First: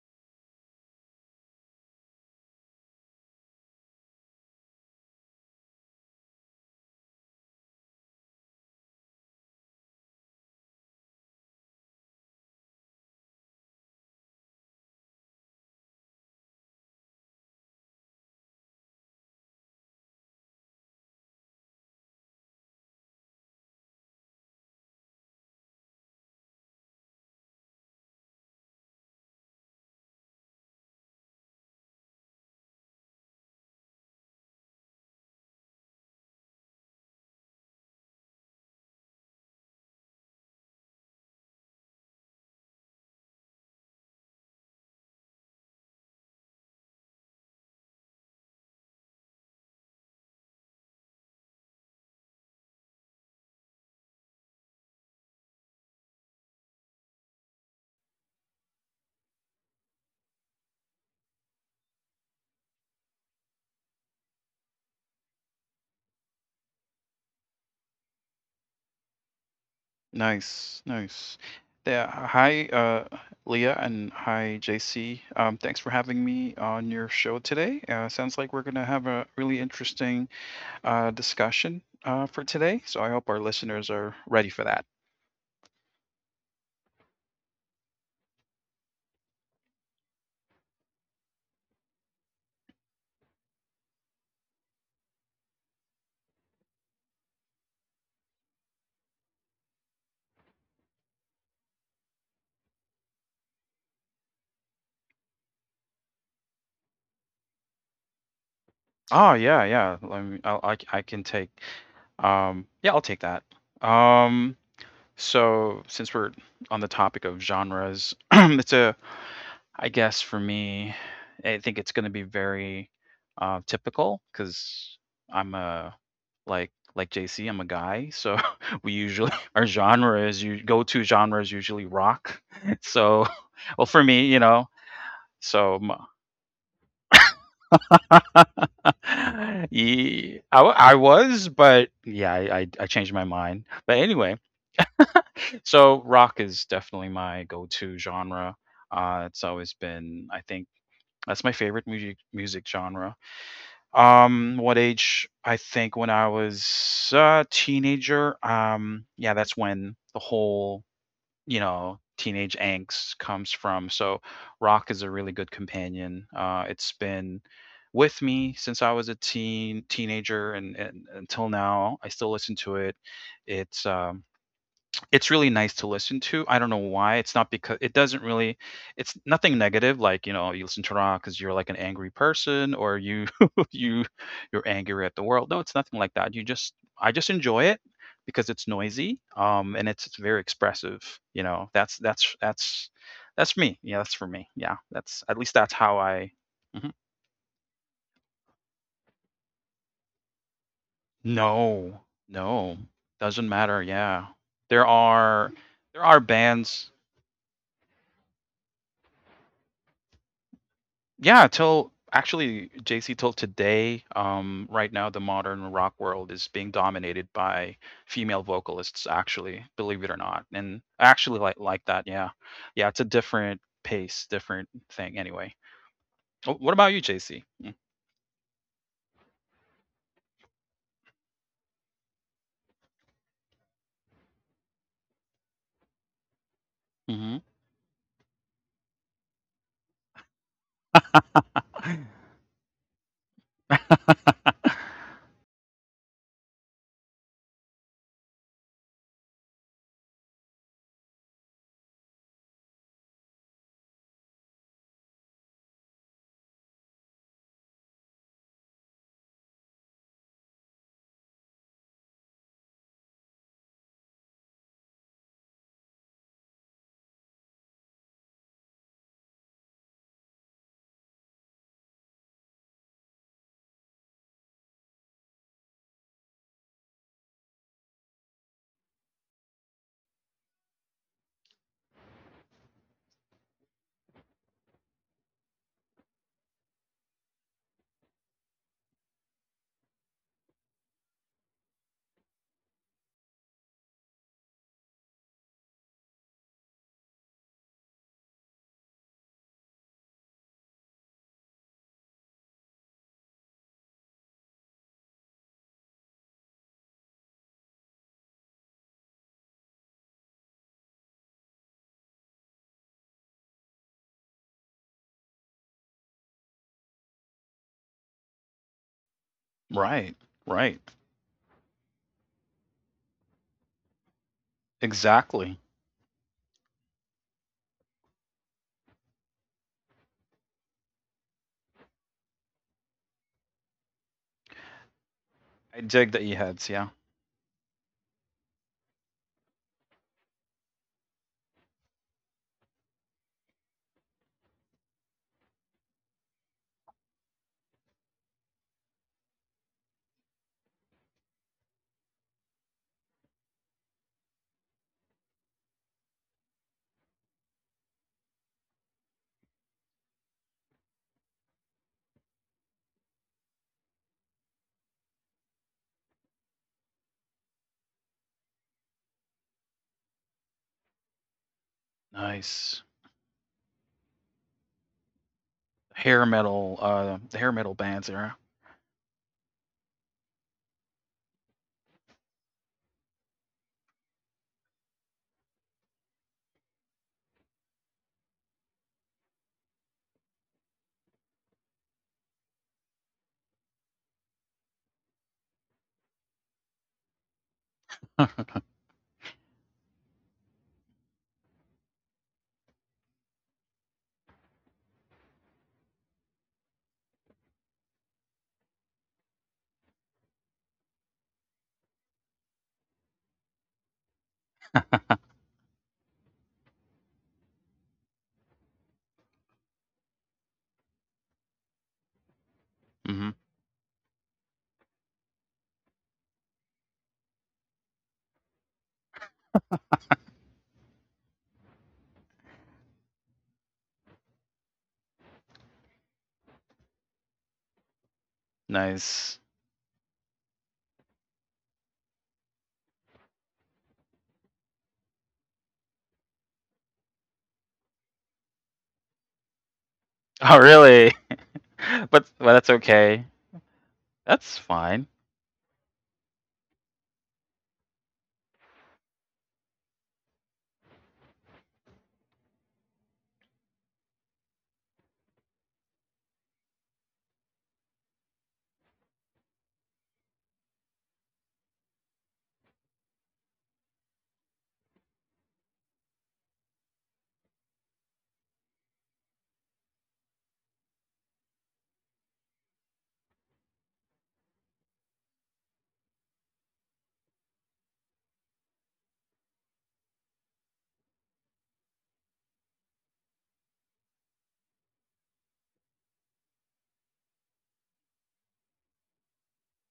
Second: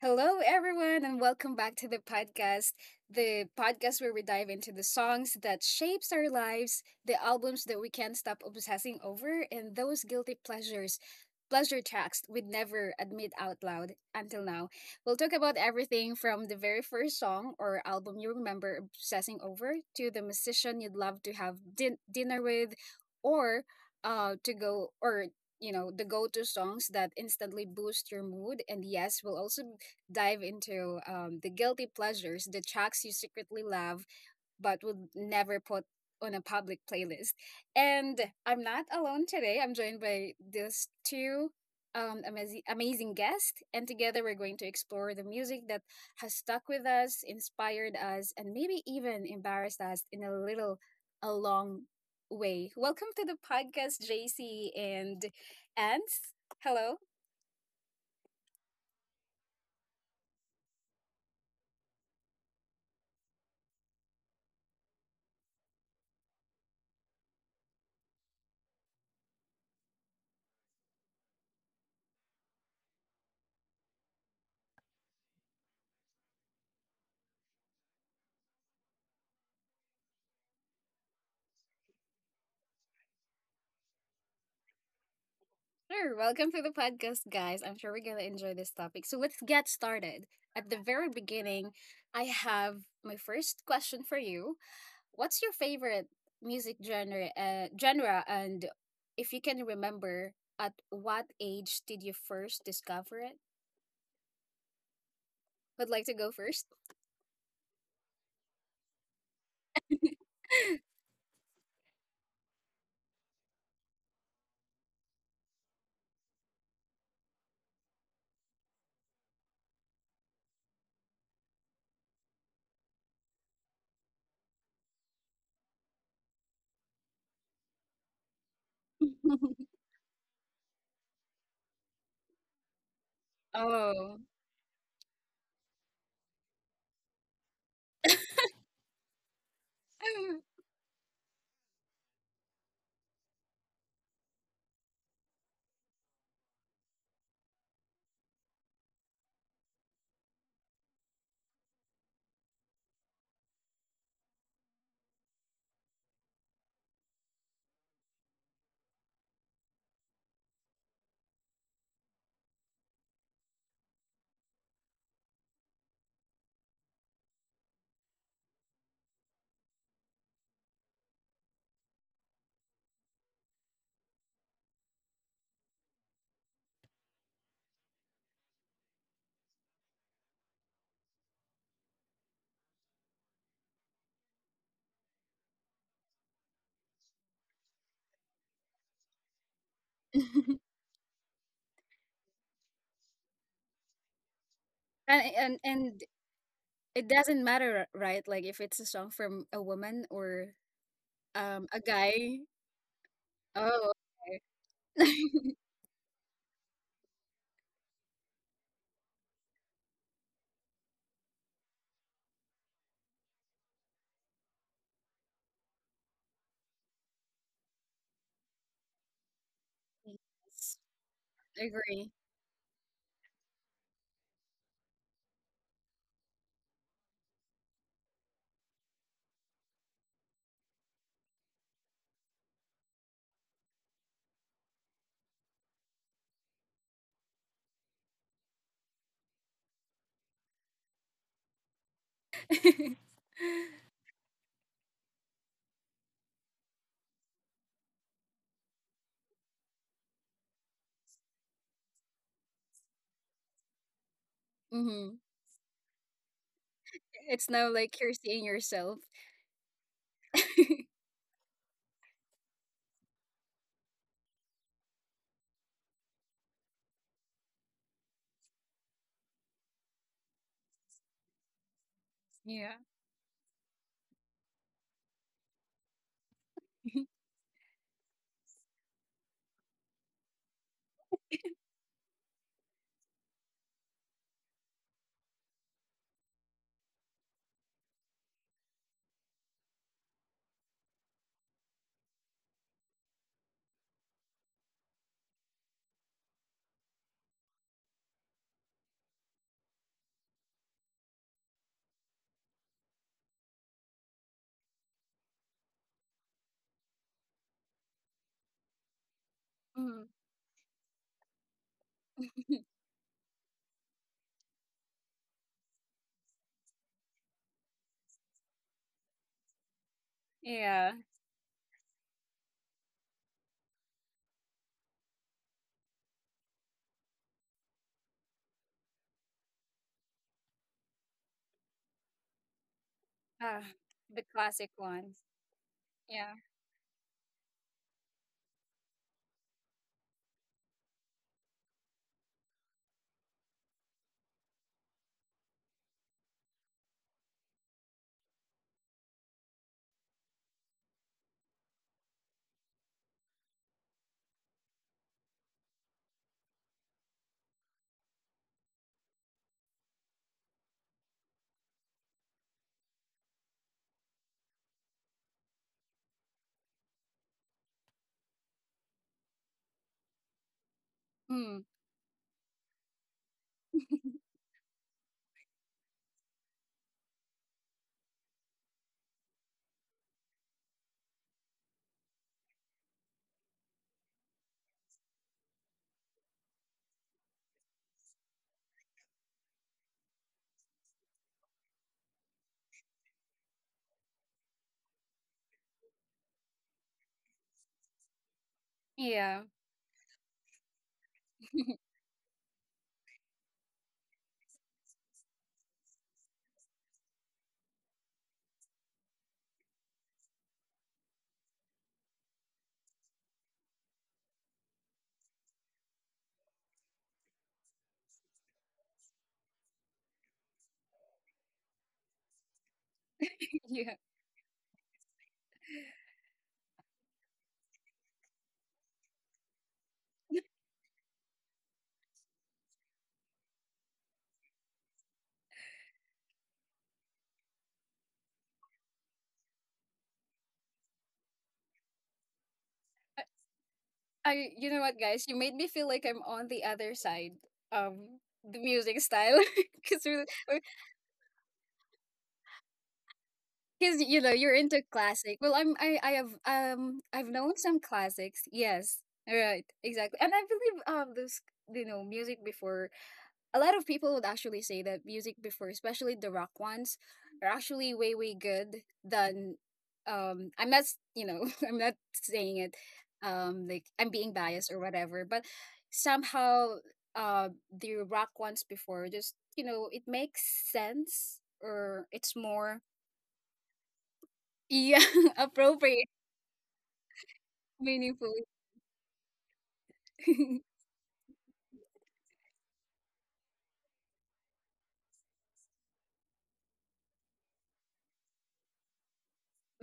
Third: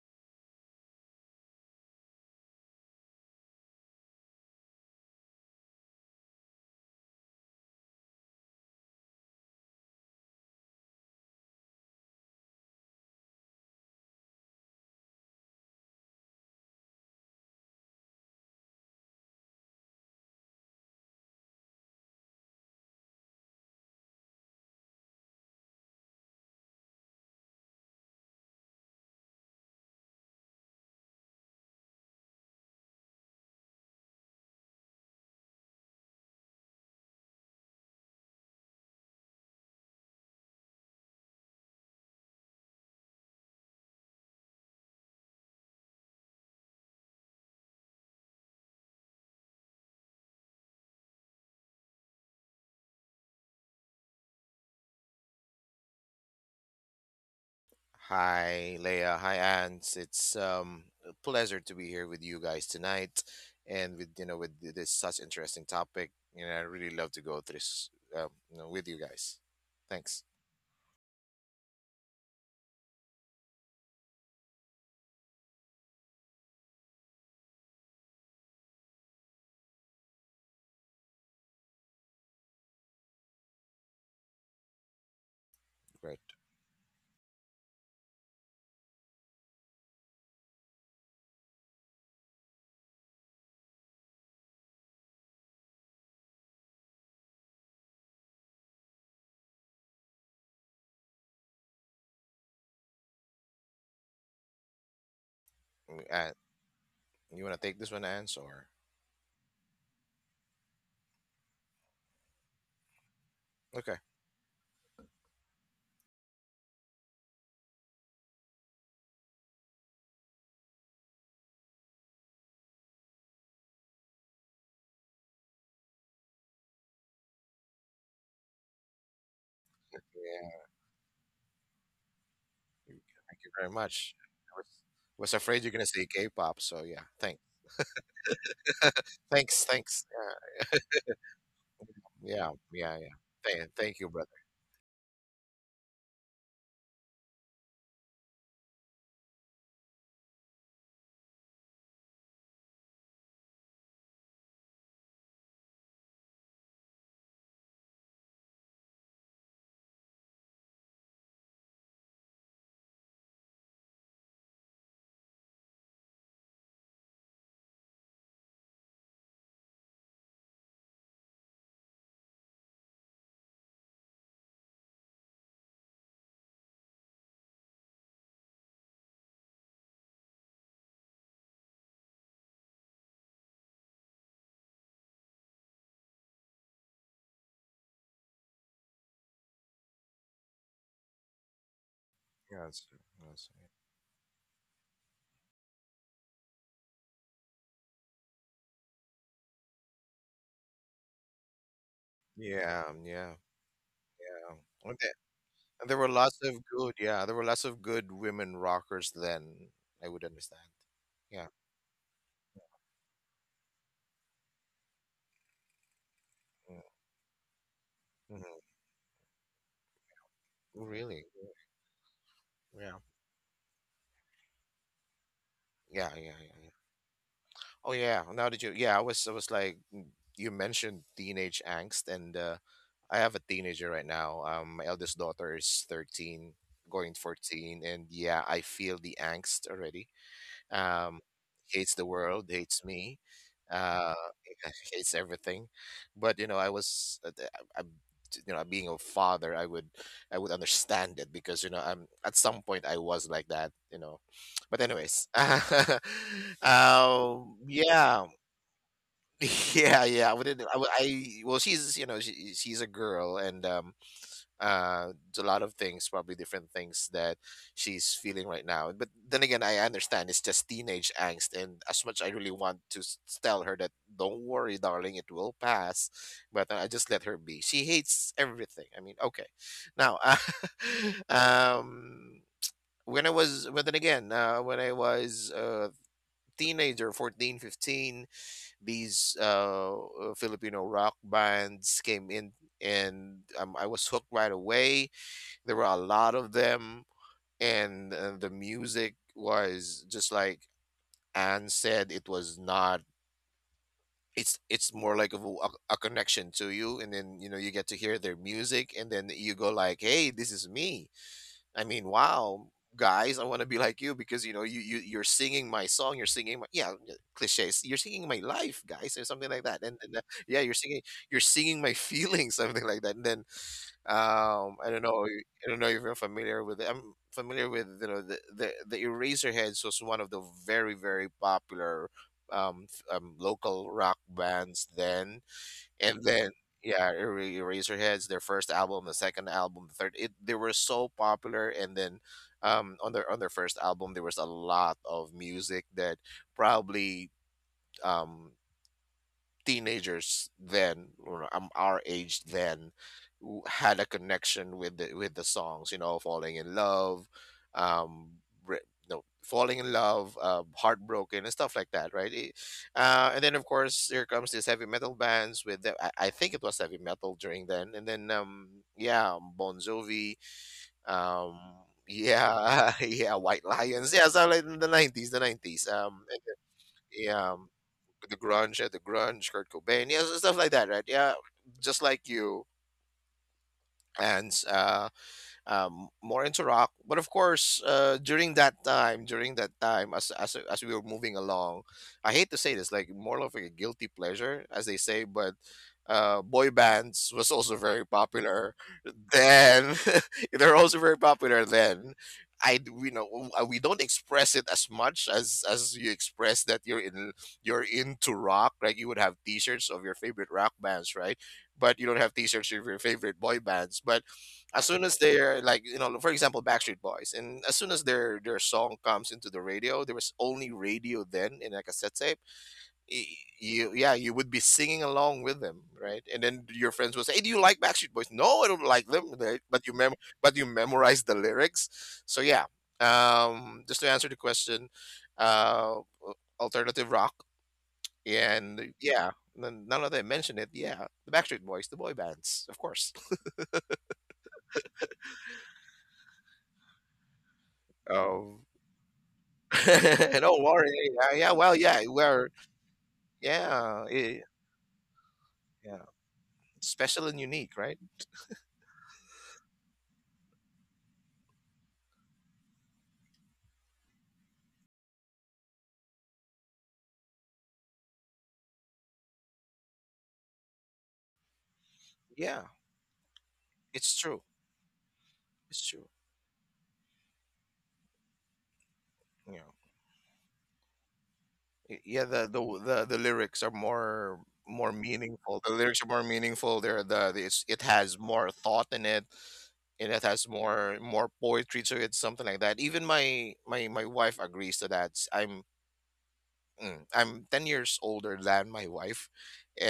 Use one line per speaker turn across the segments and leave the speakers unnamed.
Hello, everyone, and welcome back to the podcast. The podcast where we dive into the songs that shapes our lives, the albums that we can't stop obsessing over, and those guilty pleasures, pleasure tracks we'd never admit out loud until now. We'll talk about everything from the very first song or album you remember obsessing over to the musician you'd love to have dinner with, or to go, or you know the go-to songs that instantly boost your mood. And yes, we'll also dive into the guilty pleasures, the tracks you secretly love but would never put on a public playlist. And I'm not alone today. I'm joined by these two amazing, amazing guests. And together we're going to explore the music that has stuck with us, inspired us, and maybe even embarrassed us in a little, a long way. Welcome to the podcast, JC and Ants. Hello.
Hi, Leia. Hi, Ants. It's a pleasure to be here with you guys tonight, and with you know with th- this such interesting topic. You know, I really love to go through this with you guys. Thanks.
Nice, nice. Yeah, hi, Leah, and hi, JC. Thanks for having me on your show today. Sounds like we're going to have a really interesting discussion for today. So I hope our listeners are ready for that.
Sure,
Great.
welcome to the podcast, guys. I'm sure we're going to enjoy this topic. So let's get started. At the very beginning, I have my first question for you. What's your favorite music genre, genre, and if you can remember, at what age did you first discover it? Would
Mm,
like to go
Uh,
first?
you want to take this one, Ants, or
Oh yeah, yeah. I can take. Yeah, I'll take that.
okay?
Um, so since we're on the topic of genres, it's a I guess for me, I think it's going to be very typical because I'm a like like JC, I'm a guy, so we usually our genre is you
Yeah.
go to genre is usually rock.
you-
So,
Thank you very
well, for
much.
Oh.
me, you
I
know,
was, was afraid you're
so
gonna
m-
say K-pop, so yeah. Thanks.
I was, but yeah,
Yeah,
I
yeah, yeah. yeah.
changed my mind. But
Thank you, brother.
anyway, so rock is definitely my go-to genre. It's always been, I think, that's my favorite music genre. What age? I think when I was a teenager. Yeah, that's when the whole, you know, teenage angst comes from. So rock is a really good companion. It's been with me since I was a teenager, and until now. I still listen to it. It's um, it's really nice to listen to. I don't know why. It's not because it doesn't really it's nothing negative, like, you know, you listen to rock because 'cause you're like an angry person or you you you're angry at the world. No, it's nothing like that. You just I just enjoy it because it's noisy, and it's very
and,
expressive, you know? That's that's that's
Yes, yes.
that's me. Yeah, that's for me. Yeah, that's at least
and
that's how
and
I. Mhm.
it doesn't matter, right? Like if it's a song from a woman or a
No,
guy.
no,
Yeah, yeah,
doesn't matter,
Oh,
yeah. There
yeah.
are
And there were lots of
bands.
good, yeah, there were lots of good women rockers then. I would understand.
Yeah,
Yeah.
till actually JC till today, right now the modern rock world is being
mm,
dominated by female
Mm-hmm.
vocalists actually, believe it or not. And
yes,
I
Really?
actually
I
like that,
agree.
yeah. Yeah,
Yeah.
it's a different pace, different thing anyway.
Yeah, yeah,
Oh,
yeah, yeah.
what about you, JC?
Oh yeah. I was like, you mentioned teenage angst, and I have a teenager right now. My eldest daughter is 13, going
Mm-hmm.
14, and yeah, I feel the angst already. Um, hates the world, hates me, uh, hates everything. But you know, I was, th- I- I'm, you know, being a father, I would understand it, because you know, I'm at some point I was like that, you know. But
Mm-hmm.
anyways,
It's now like you're
yeah,
seeing yourself.
yeah, yeah. I wouldn't, I, would- I, well, she's, you know, she, she's a girl, and uh a lot of things, probably different things that she's feeling right now. But then again, I understand, it's just teenage angst. And as much I really
Yeah.
want to tell her that don't worry darling, it will pass, but I just let her be. She hates everything, I mean, okay, now. Uh, um when I was, but then again, when I was a teenager, 14, 15, these filipino rock bands came in, and I was hooked right away. There were a lot of them, and the music was just like Anne said. It was not. It's more like a connection to you, and then you know you get to hear their music, and then you go like,
Mm.
"Hey, this is me." I mean, wow, guys, I want to be like you, because you know you're singing my song, you're singing my yeah yeah, cliches, you're singing my life, guys, or something like that. And
Right,
yeah,
right.
Yeah.
you're singing my feelings, something like that. And then, I don't know.
Exactly.
I don't know if you're familiar with. I'm familiar with, you know, the Eraserheads was one of the very very popular
Ah,
local rock
the classic
bands
ones.
then.
I dig the
And
Yeah.
then
E-heads, yeah.
yeah, Eraserheads, their first album, the second album, the third. It they were so popular. And then on their first album there was a lot of music that probably Um, teenagers then, or our age then, had a connection with the songs, you know, falling in love, um re- no falling in love, heartbroken and stuff like that, right? And then of course here comes these heavy metal bands with I think it was heavy metal during then. And then yeah, bon jovi, um
Mm.
Nice.
yeah, yeah, white lions, yeah. So like in the 90s, and then,
The hair
yeah,
metal bands era.
the grunge, yeah, the grunge, Kurt Cobain, yeah, so stuff like that, right? Yeah, just like you. And more into rock. But of course, during that time, as we were moving along, I hate to say this, like more of like a guilty pleasure, as they say, but boy bands was also very popular
Yeah.
then. They're also very popular then. We know we don't express it as much as you express that you're in you're into rock. Like you would have T-shirts of your favorite rock bands, right? But you don't have T-shirts of your favorite boy bands. But as soon as they're, like, you know, for example, backstreet boys, and as soon as their song comes into the radio, there was only radio then, in like a cassette tape, y-
Mm-hmm.
you,
Yeah.
yeah, you would be singing along with them, right? And then your friends would say, hey, do you like backstreet boys? No, I don't like them. But you mem but you memorize the lyrics. So yeah, just to answer the question, uh alternative rock. And yeah,
Nice.
none of them mentioned it, yeah, the backstreet boys, the boy bands, of course.
I, you know what, guys? You made me feel like I'm on the other side.
um
The music style, because we're—
Oh,
Don't worry.
really?
Yeah, yeah. Well, yeah,
But
we're
well, that's okay.
because
yeah,
you know
eh,
That's
you're into
fine.
classic. Well, I'm
yeah.
I I have
Special
I've
and
known
unique,
some
right?
classics. Yes, right, exactly. And I believe those you know music before, a lot of people would actually say that music before, especially the rock ones, are actually way way good than, um, I'm not s- you know, I'm not
Yeah,
saying it, um, like
it's
I'm
true.
being biased or whatever, but
It's true.
somehow the rock ones before just
You
you
know,
know it makes sense, or
yeah.
it's more,
The lyrics are more
yeah,
meaningful. The lyrics are
appropriate,
more meaningful. They're the it's, it has
meaningful.
more thought in it, and it has more poetry to it, something like that. Even my wife agrees to that. I'm 10 years older than my wife,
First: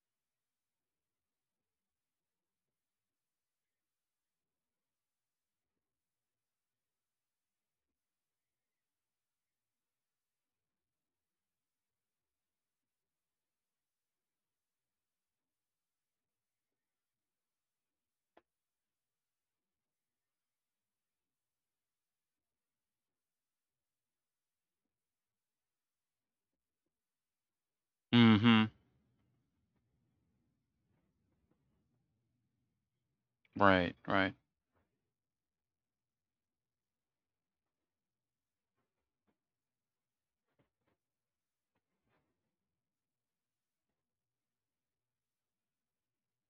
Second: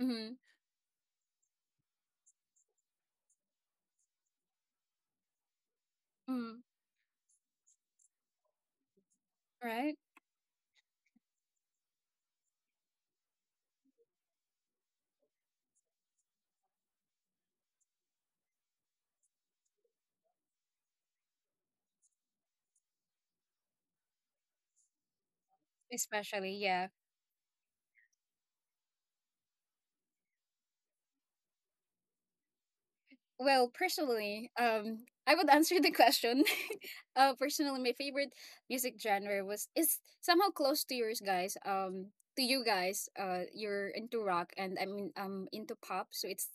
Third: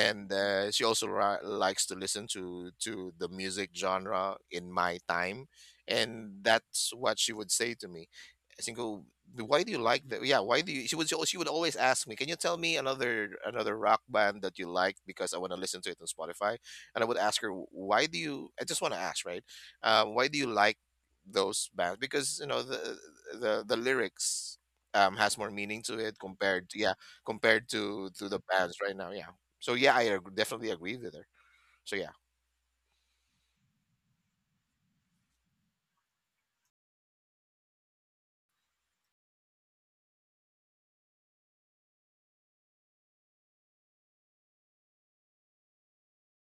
Mm-hmm.
she also ri likes to listen to the music genre in my time, and
Mm.
that's what she would say to me. I think, oh, why do you
Right?
like that? Yeah, why do you? She would always ask me, can you tell me another rock band that you like, because I want to listen to it on Spotify. And I would ask her, why do you? I just want to ask, right? Why do you like those bands? Because you know the lyrics has more meaning to it,
Especially,
compared to
yeah.
yeah, compared to the
Mhm.
bands right now, yeah. So yeah, definitely agree with her. So yeah.
Well,
Right, right.
personally, I would answer the question. Uh, personally, my favorite music genre was is somehow close to yours, guys. To you guys, you're into rock, and I mean, into pop. So it's,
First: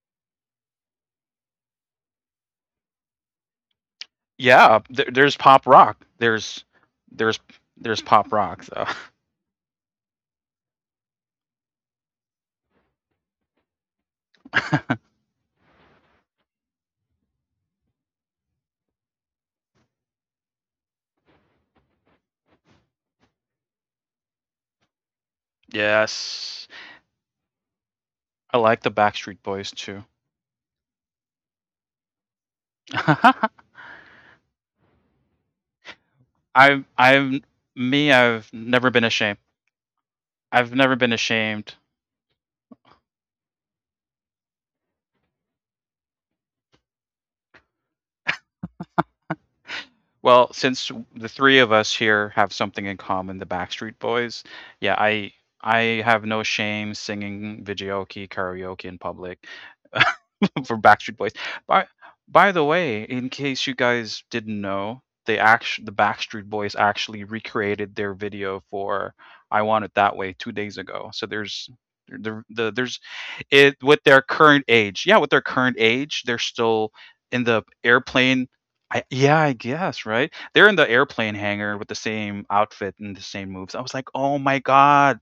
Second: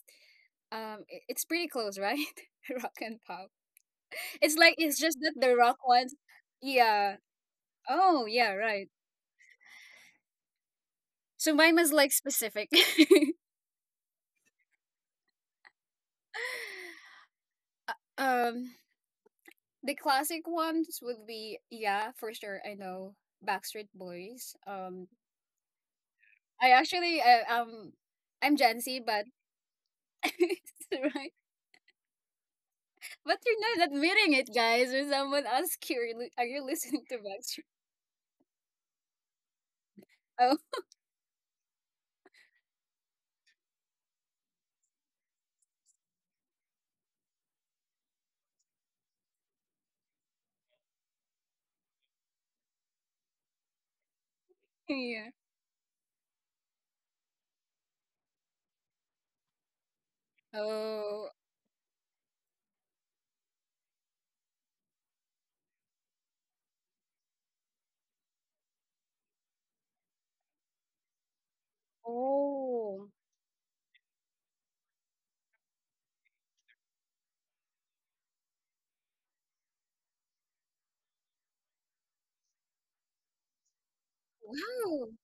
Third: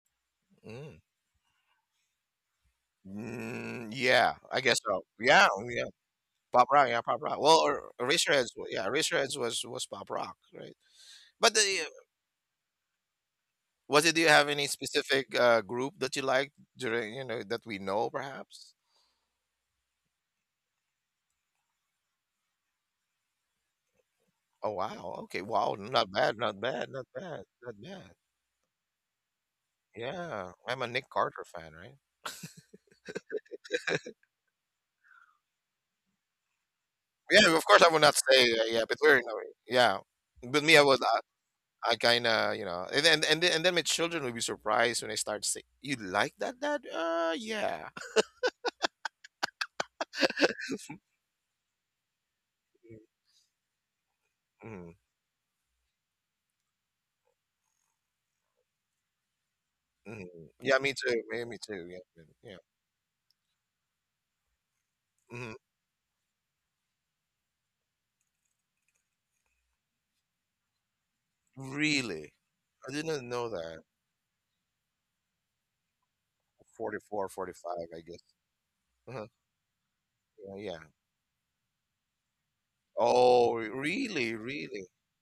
Mm.
it's pretty close, right? Rock and pop.
Mm, yeah,
It's
I
like
guess
Yeah,
it's
so,
just that
there's
yeah.
the
Oh,
pop
rock
yeah,
rock.
ones.
pop rock, yeah,
Yeah.
pop rock.
There's
Well,
there's
Oh,
pop
yeah.
rock
Yeah,
though.
Right.
Eraserheads was pop rock, right?
So
But the,
mine was like specific.
was it, do you have any specific group that you liked during, you know, that we know
Um,
perhaps?
the classic ones would be, yeah, for sure. I know Backstreet Boys.
Oh wow, okay, wow,
Yes.
I actually,
not bad.
I'm
I
Gen
like the
Z, but
Backstreet Boys too.
Yeah, I'm a Nick
right,
Carter fan, right?
but
I
you're not admitting it, guys. When someone asks you, "Are you are you listening to
I'm
Yeah, of
Backstreet?"
course I would not say,
I've
yeah,
never
but
been
we're in a
ashamed.
way- yeah.
Oh.
But
I've
me,
never been ashamed.
I kind of, you know, and then my children will be surprised when I start saying, "You like that, Dad?" Yeah.
Well, since the three of us here have something in common, the Backstreet Boys,
mm
yeah,
Yeah.
I have no shame singing videoke karaoke in public.
mm
for
Yeah, me
Backstreet
too.
Oh.
Boys.
Me too.
By
Yeah, yeah,
by
yeah.
the way, in case you guys didn't know,
Mhm.
the Backstreet Boys actually recreated their video for "I Want It That Way" 2 days ago. So there's
Really,
the
I
there's
Oh,
didn't know
it
that.
with their current age. Yeah, with their current age, they're still
44,
in the
45, I guess.
airplane. I,
Uh-huh.
yeah, I guess right.
Yeah,
They're in
yeah.
the airplane hangar with the same outfit and the same
Oh,
moves. I was like,
really,
oh my
really.
wow.
god,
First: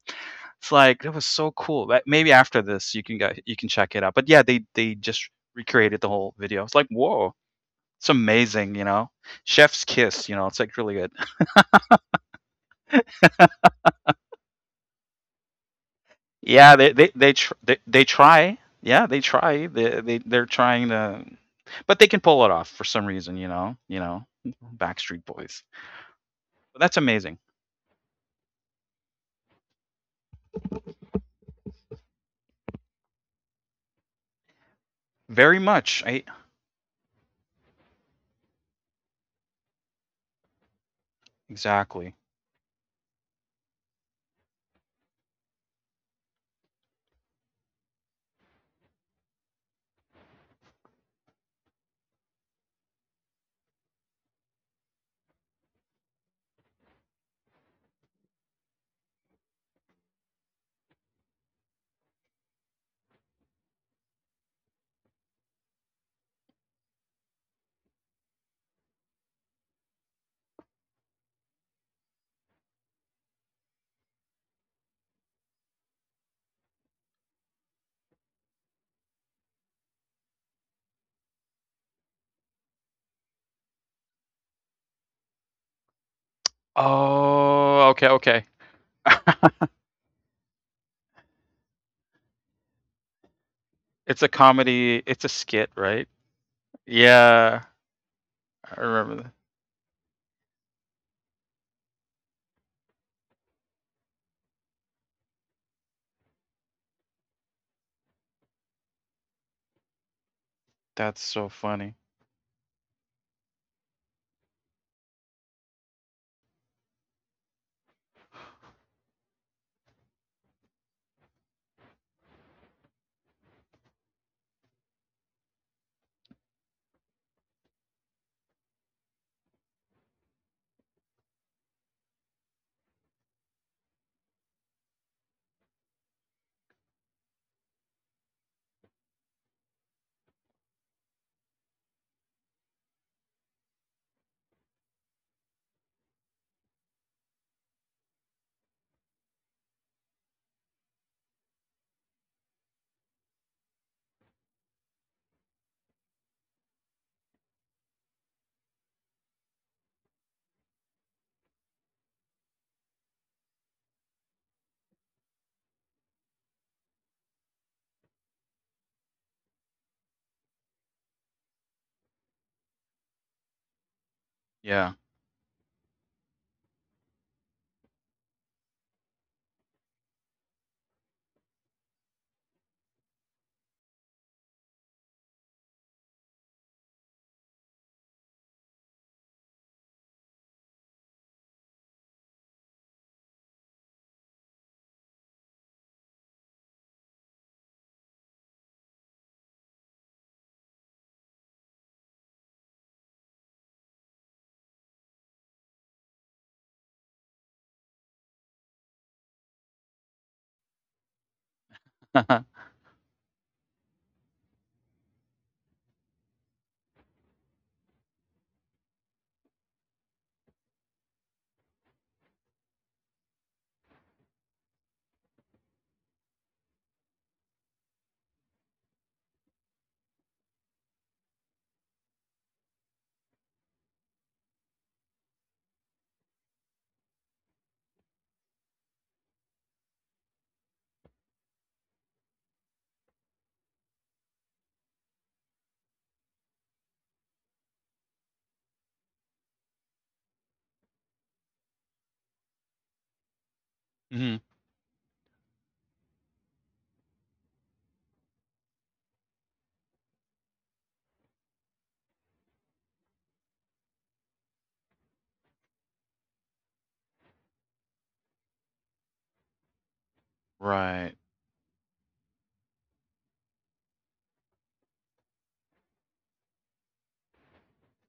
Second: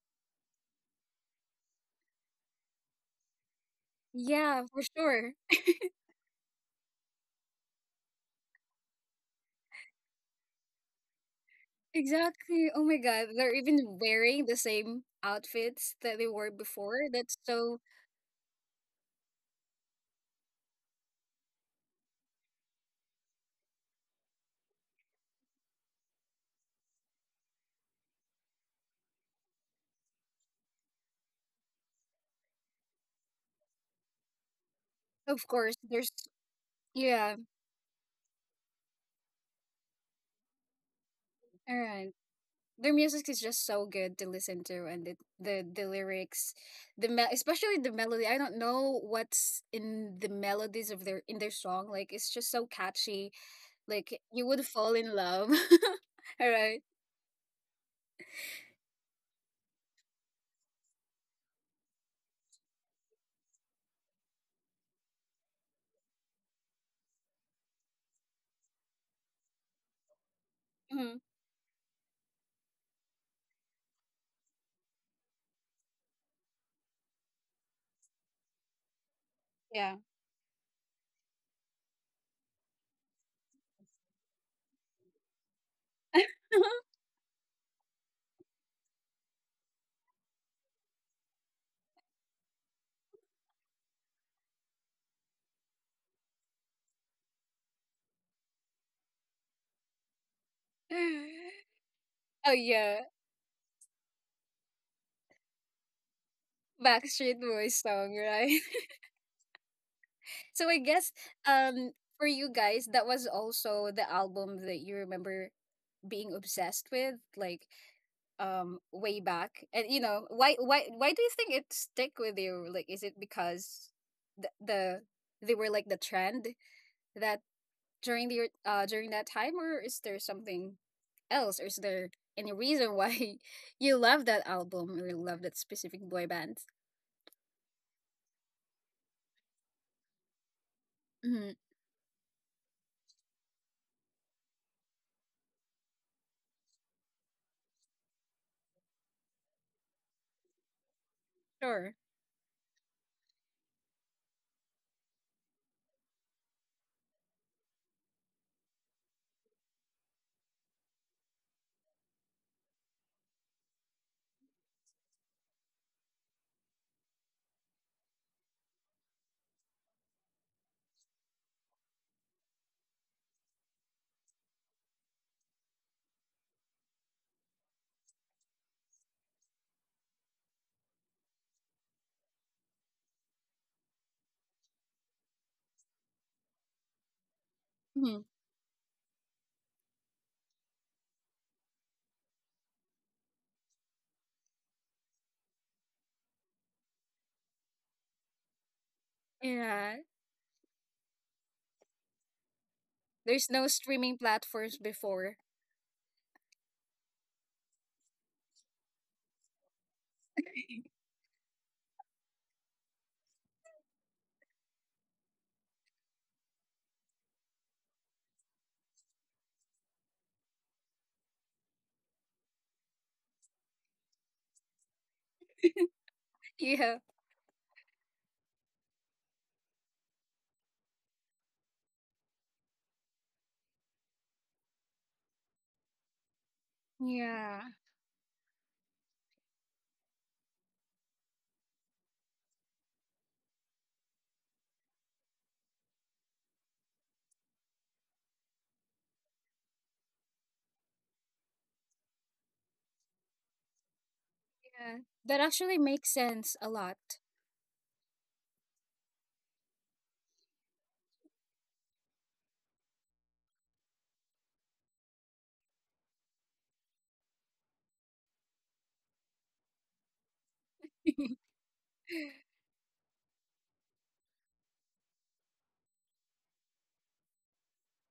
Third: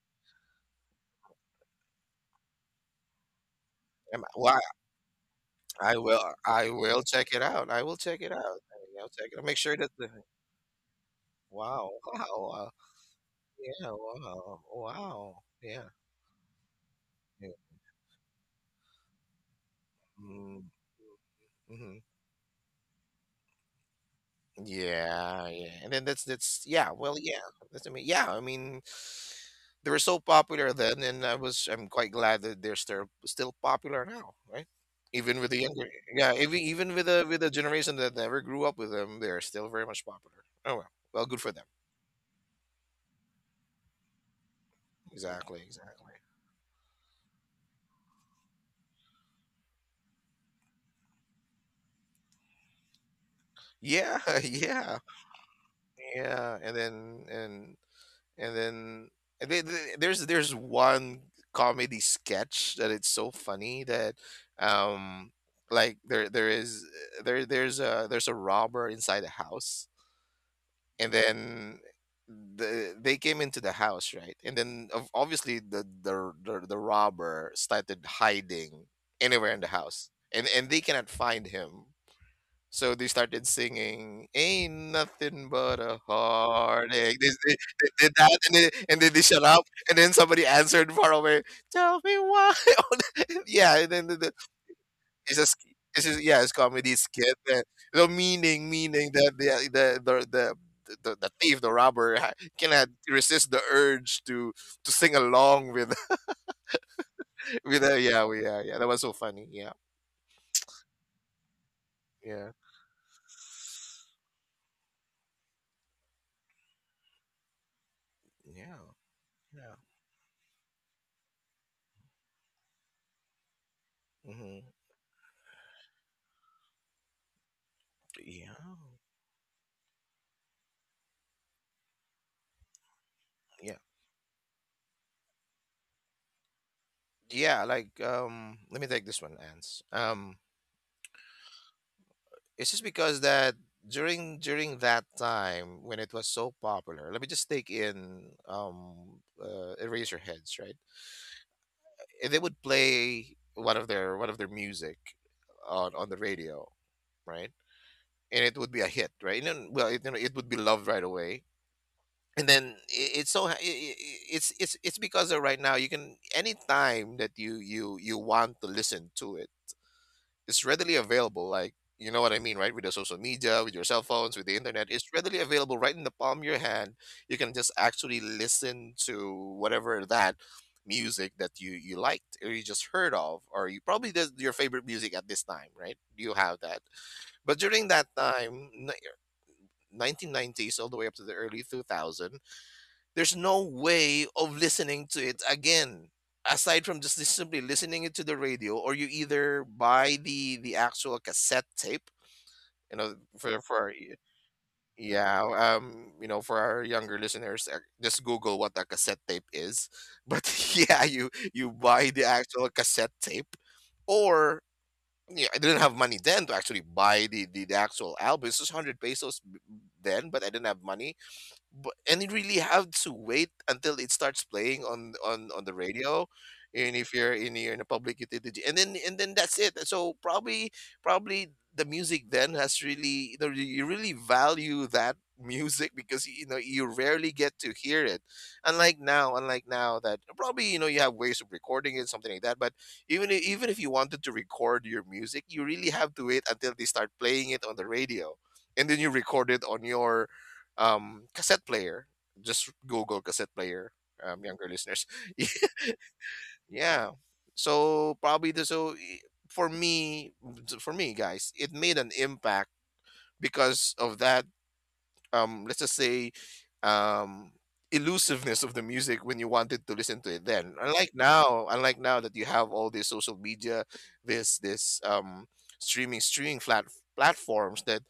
it's like, that was so cool. But maybe after this, you can check it out.
Am I-
But yeah,
Wow.
they
Yeah, for
they just
sure.
I
recreated the
will.
whole video.
I
It's like,
will check
whoa,
it out. I will
it's
check it out.
amazing, you know?
I'll check it. Out. Make sure
Chef's
that the.
kiss, you know, it's like really good.
Wow. Wow,
Exactly.
wow.
Oh my God, they're
Yeah,
even wearing the
wow,
same
wow. Yeah.
outfits that they wore
Yeah, they
before.
they they
That's
Yeah.
tr- they,
so—
they try. Yeah, they try. They're
Mm,
trying to,
hmm.
but they can pull it off for some reason, you know. You know, Backstreet
Yeah,
Boys.
yeah. And then that's
But
yeah,
that's
well,
amazing.
yeah. That's, I mean, yeah, I mean, they were so popular then, and I'm quite glad that they're still popular now, right? Even
of
with
Very
the
course,
younger,
much.
there's—
I
yeah, even even
yeah.
with the generation that never grew up with them, they're still very much popular. Oh well. Well, good for them.
All right.
Exactly.
Their music is just so good to listen to, and
Exactly,
the
exactly.
lyrics, the mel especially the melody. I don't know what's in the melodies of their in their song. Like it's just so catchy. Like
Yeah,
you would fall
yeah.
in love. All
Yeah, and
right.
then and. And then, and there's one comedy sketch that it's so funny that, um like, there's a robber inside a house, and
Mhm.
then they came into the house, right? And then, obviously, the robber started hiding anywhere in the
Yeah.
house, and they cannot find him. So they started singing, "Ain't nothing but a heartache." They
Oh, okay,
did that,
okay.
and then they shut up, and then somebody answered far away, "Tell me why." Yeah, and then the,
It's a comedy. It's a
it's just,
skit, right?
yeah, it's comedy skit. And
Yeah, I
meaning that
remember.
the thief, the robber,
Oh
cannot
yeah,
resist the urge to sing along with,
Backstreet Boys
with,
song,
yeah,
right?
yeah, yeah. That was so funny. Yeah,
So I guess
That's so
um
funny.
for you
yeah,
guys that was also the album that you remember being obsessed with, like
yeah,
way back.
yeah.
And you know why do you think it stick with you? Like is it because the,
Hmm.
the they were like the trend that during the
Yeah,
during that time, or is there something else, or is there any reason why
yeah,
you love that album or love that specific boy band?
yeah, like, let me take this one Ants. Um
Mm-hmm.
it's just because that during that time when it was so popular, let me just take in, eraser heads, right?
Sure.
Eh, they would play one of their music on the radio, right? And it would be a hit, right? And then, well, it, you know, it would be loved right away. And then it, it's so ha- I- it's because of, right now you can anytime that you want to listen to it, it's readily available. Like, you know what I mean, right? With the social media, with your cell phones, with the internet,
Yeah.
it's readily available right in the palm of your hand. You can just actually listen to whatever that music that you liked, or you just heard of, or you probably did your favorite music at this time, right? You have that, but during that
Hmm.
time 1990s all the way up to the early 2000, there's no way of listening to it again, aside from just simply listening it to the radio, or you either
Yeah,
buy the actual cassette tape. you know
there's
for
no
for our-
streaming platforms before.
yeah, you know, for our younger listeners, just google what a cassette tape is, but yeah, you buy the actual cassette tape, or yeah, I didn't have money then to actually buy the actual album. It was hundred pesos then, but I didn't have money. But, and you really have to wait until it starts playing on the radio, and
Yeah.
if you're in a public utility, and then that's it. So probably, probably the music then has really you really value that music because you know you rarely get
Yeah,
to hear it, unlike now, that probably, you know, you have ways of recording it, something like that. But even if you wanted to record your music, you really have to wait until they start playing it on the radio, and then you record it on your cassette player. Just google cassette player,
Mhm.
younger
yeah,
listeners.
that actually makes sense a lot.
Yeah, so probably for me, guys, it made an impact because of that, let's just say um elusiveness of the music when you wanted to listen to it then, unlike
Right.
now, that you have all this social media, this streaming streaming flat platforms that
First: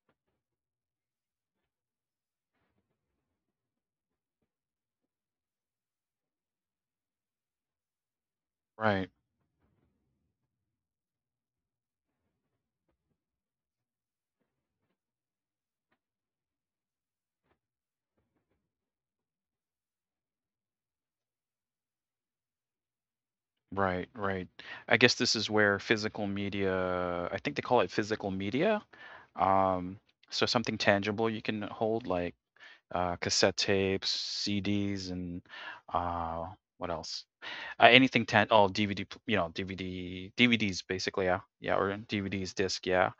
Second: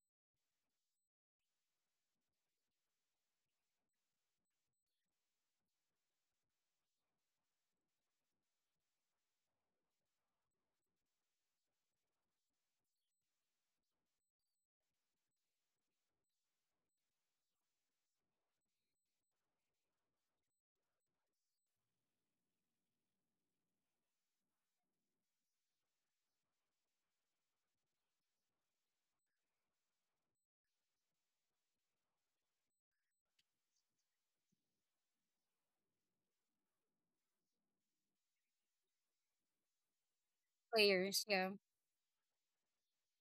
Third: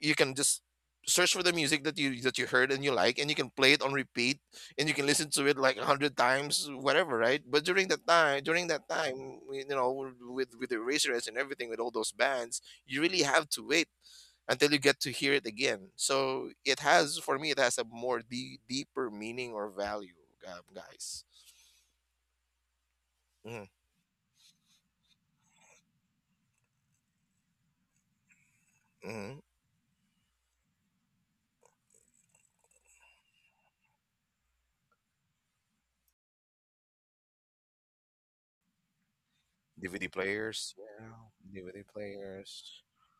you can just search for the music that you heard and you like, and you can play it on repeat, and you can listen to it like a hundred times, whatever, right? But during that time,
Right.
you know, with the erasers and everything, with all those bands, you really have to wait until you get to hear it again. So it has, for me, it has a more deeper meaning or value, guys. mm
Right. Right. I guess this is where physical media, I think they call it physical media.
mm
Um, so something tangible you can hold like cassette tapes, CDs, and uh, what else? Anything tan oh DVD, you know,
DVD
DVD,
players,
DVDs
yeah.
Players.
basically, yeah,
Yeah.
yeah,
DVD
or DVDs
players,
disc, yeah.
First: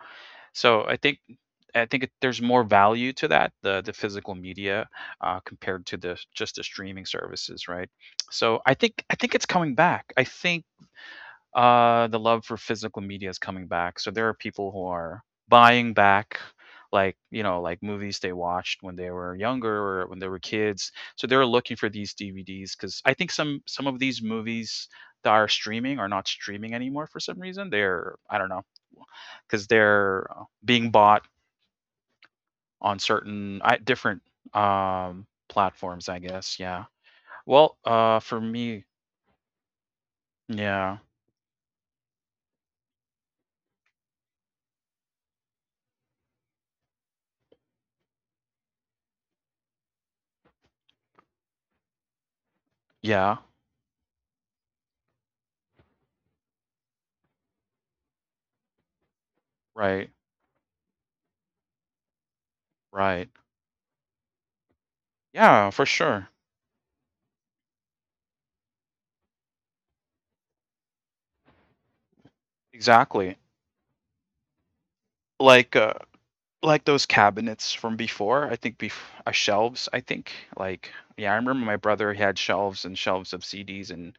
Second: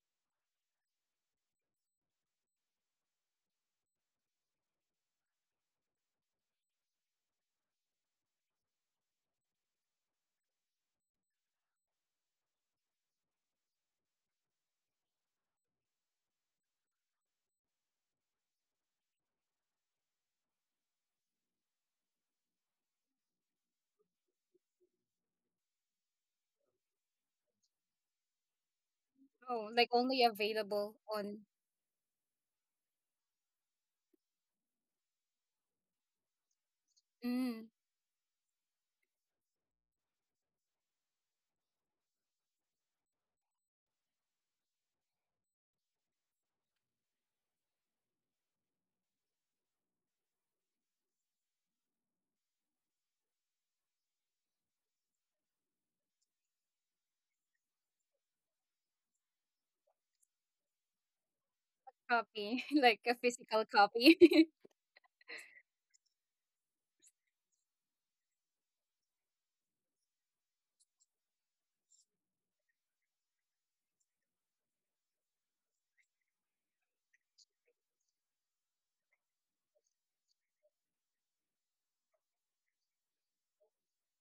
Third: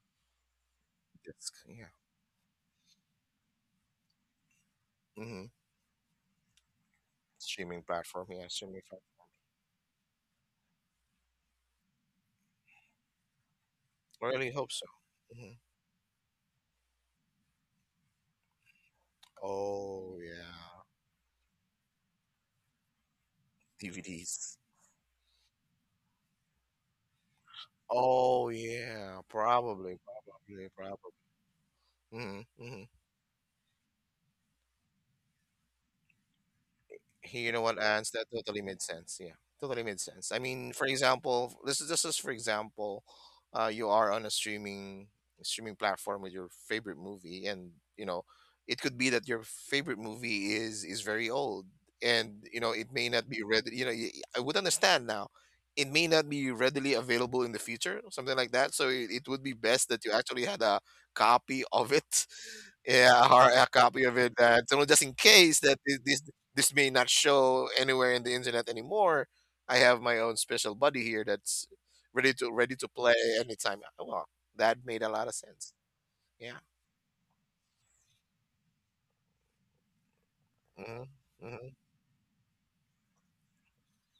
So
disc,
I
yeah.
think there's more value to that, the physical media,
Hmm.
compared to the just the streaming services,
Streaming
right?
platform, yeah,
So
streaming.
I think it's coming back. I think the love for physical media is coming back. So
I
there are
really
people
hope
who
so.
are
Hmm.
buying back, like you know, like movies they watched when they were younger or when
Oh
they were
yeah,
kids. So they're looking for these DVDs because I think some of these
DVDs.
movies that are streaming are not streaming anymore for some reason. They're I don't
Oh
know
yeah,
because
Oh, like
probably,
only
they're
probably,
being
available
probably.
bought
on—
Hmm. Hmm.
on certain I different, platforms, I guess, yeah.
Hey, you know
mm.
Well,
what, Ans? That
for
totally made
me
sense. Yeah, totally made sense. I mean, for
yeah.
example, this is, for example, you are on a streaming platform with your favorite movie, and you know, it could be that your favorite movie is very old, and you know, it may not
Yeah.
be read. You know, I would understand now. It may not be readily available in the future, something like that. So it would be best that
Right,
you actually had a copy of it.
Copy, like a
Yeah,
right.
or
physical
a copy
copy.
of it. So just in case
Yeah,
that
for
thi- this
sure.
this may not show anywhere in the internet anymore, I have my own special buddy here that's ready to play
Exactly.
anytime. Oh, wow, that made a lot of sense.
Like, uh
Yeah.
like those cabinets from before, I think bef shelves, I think, like
Hmm.
yeah, I remember
Hmm.
my brother, he had shelves and shelves of CDs and,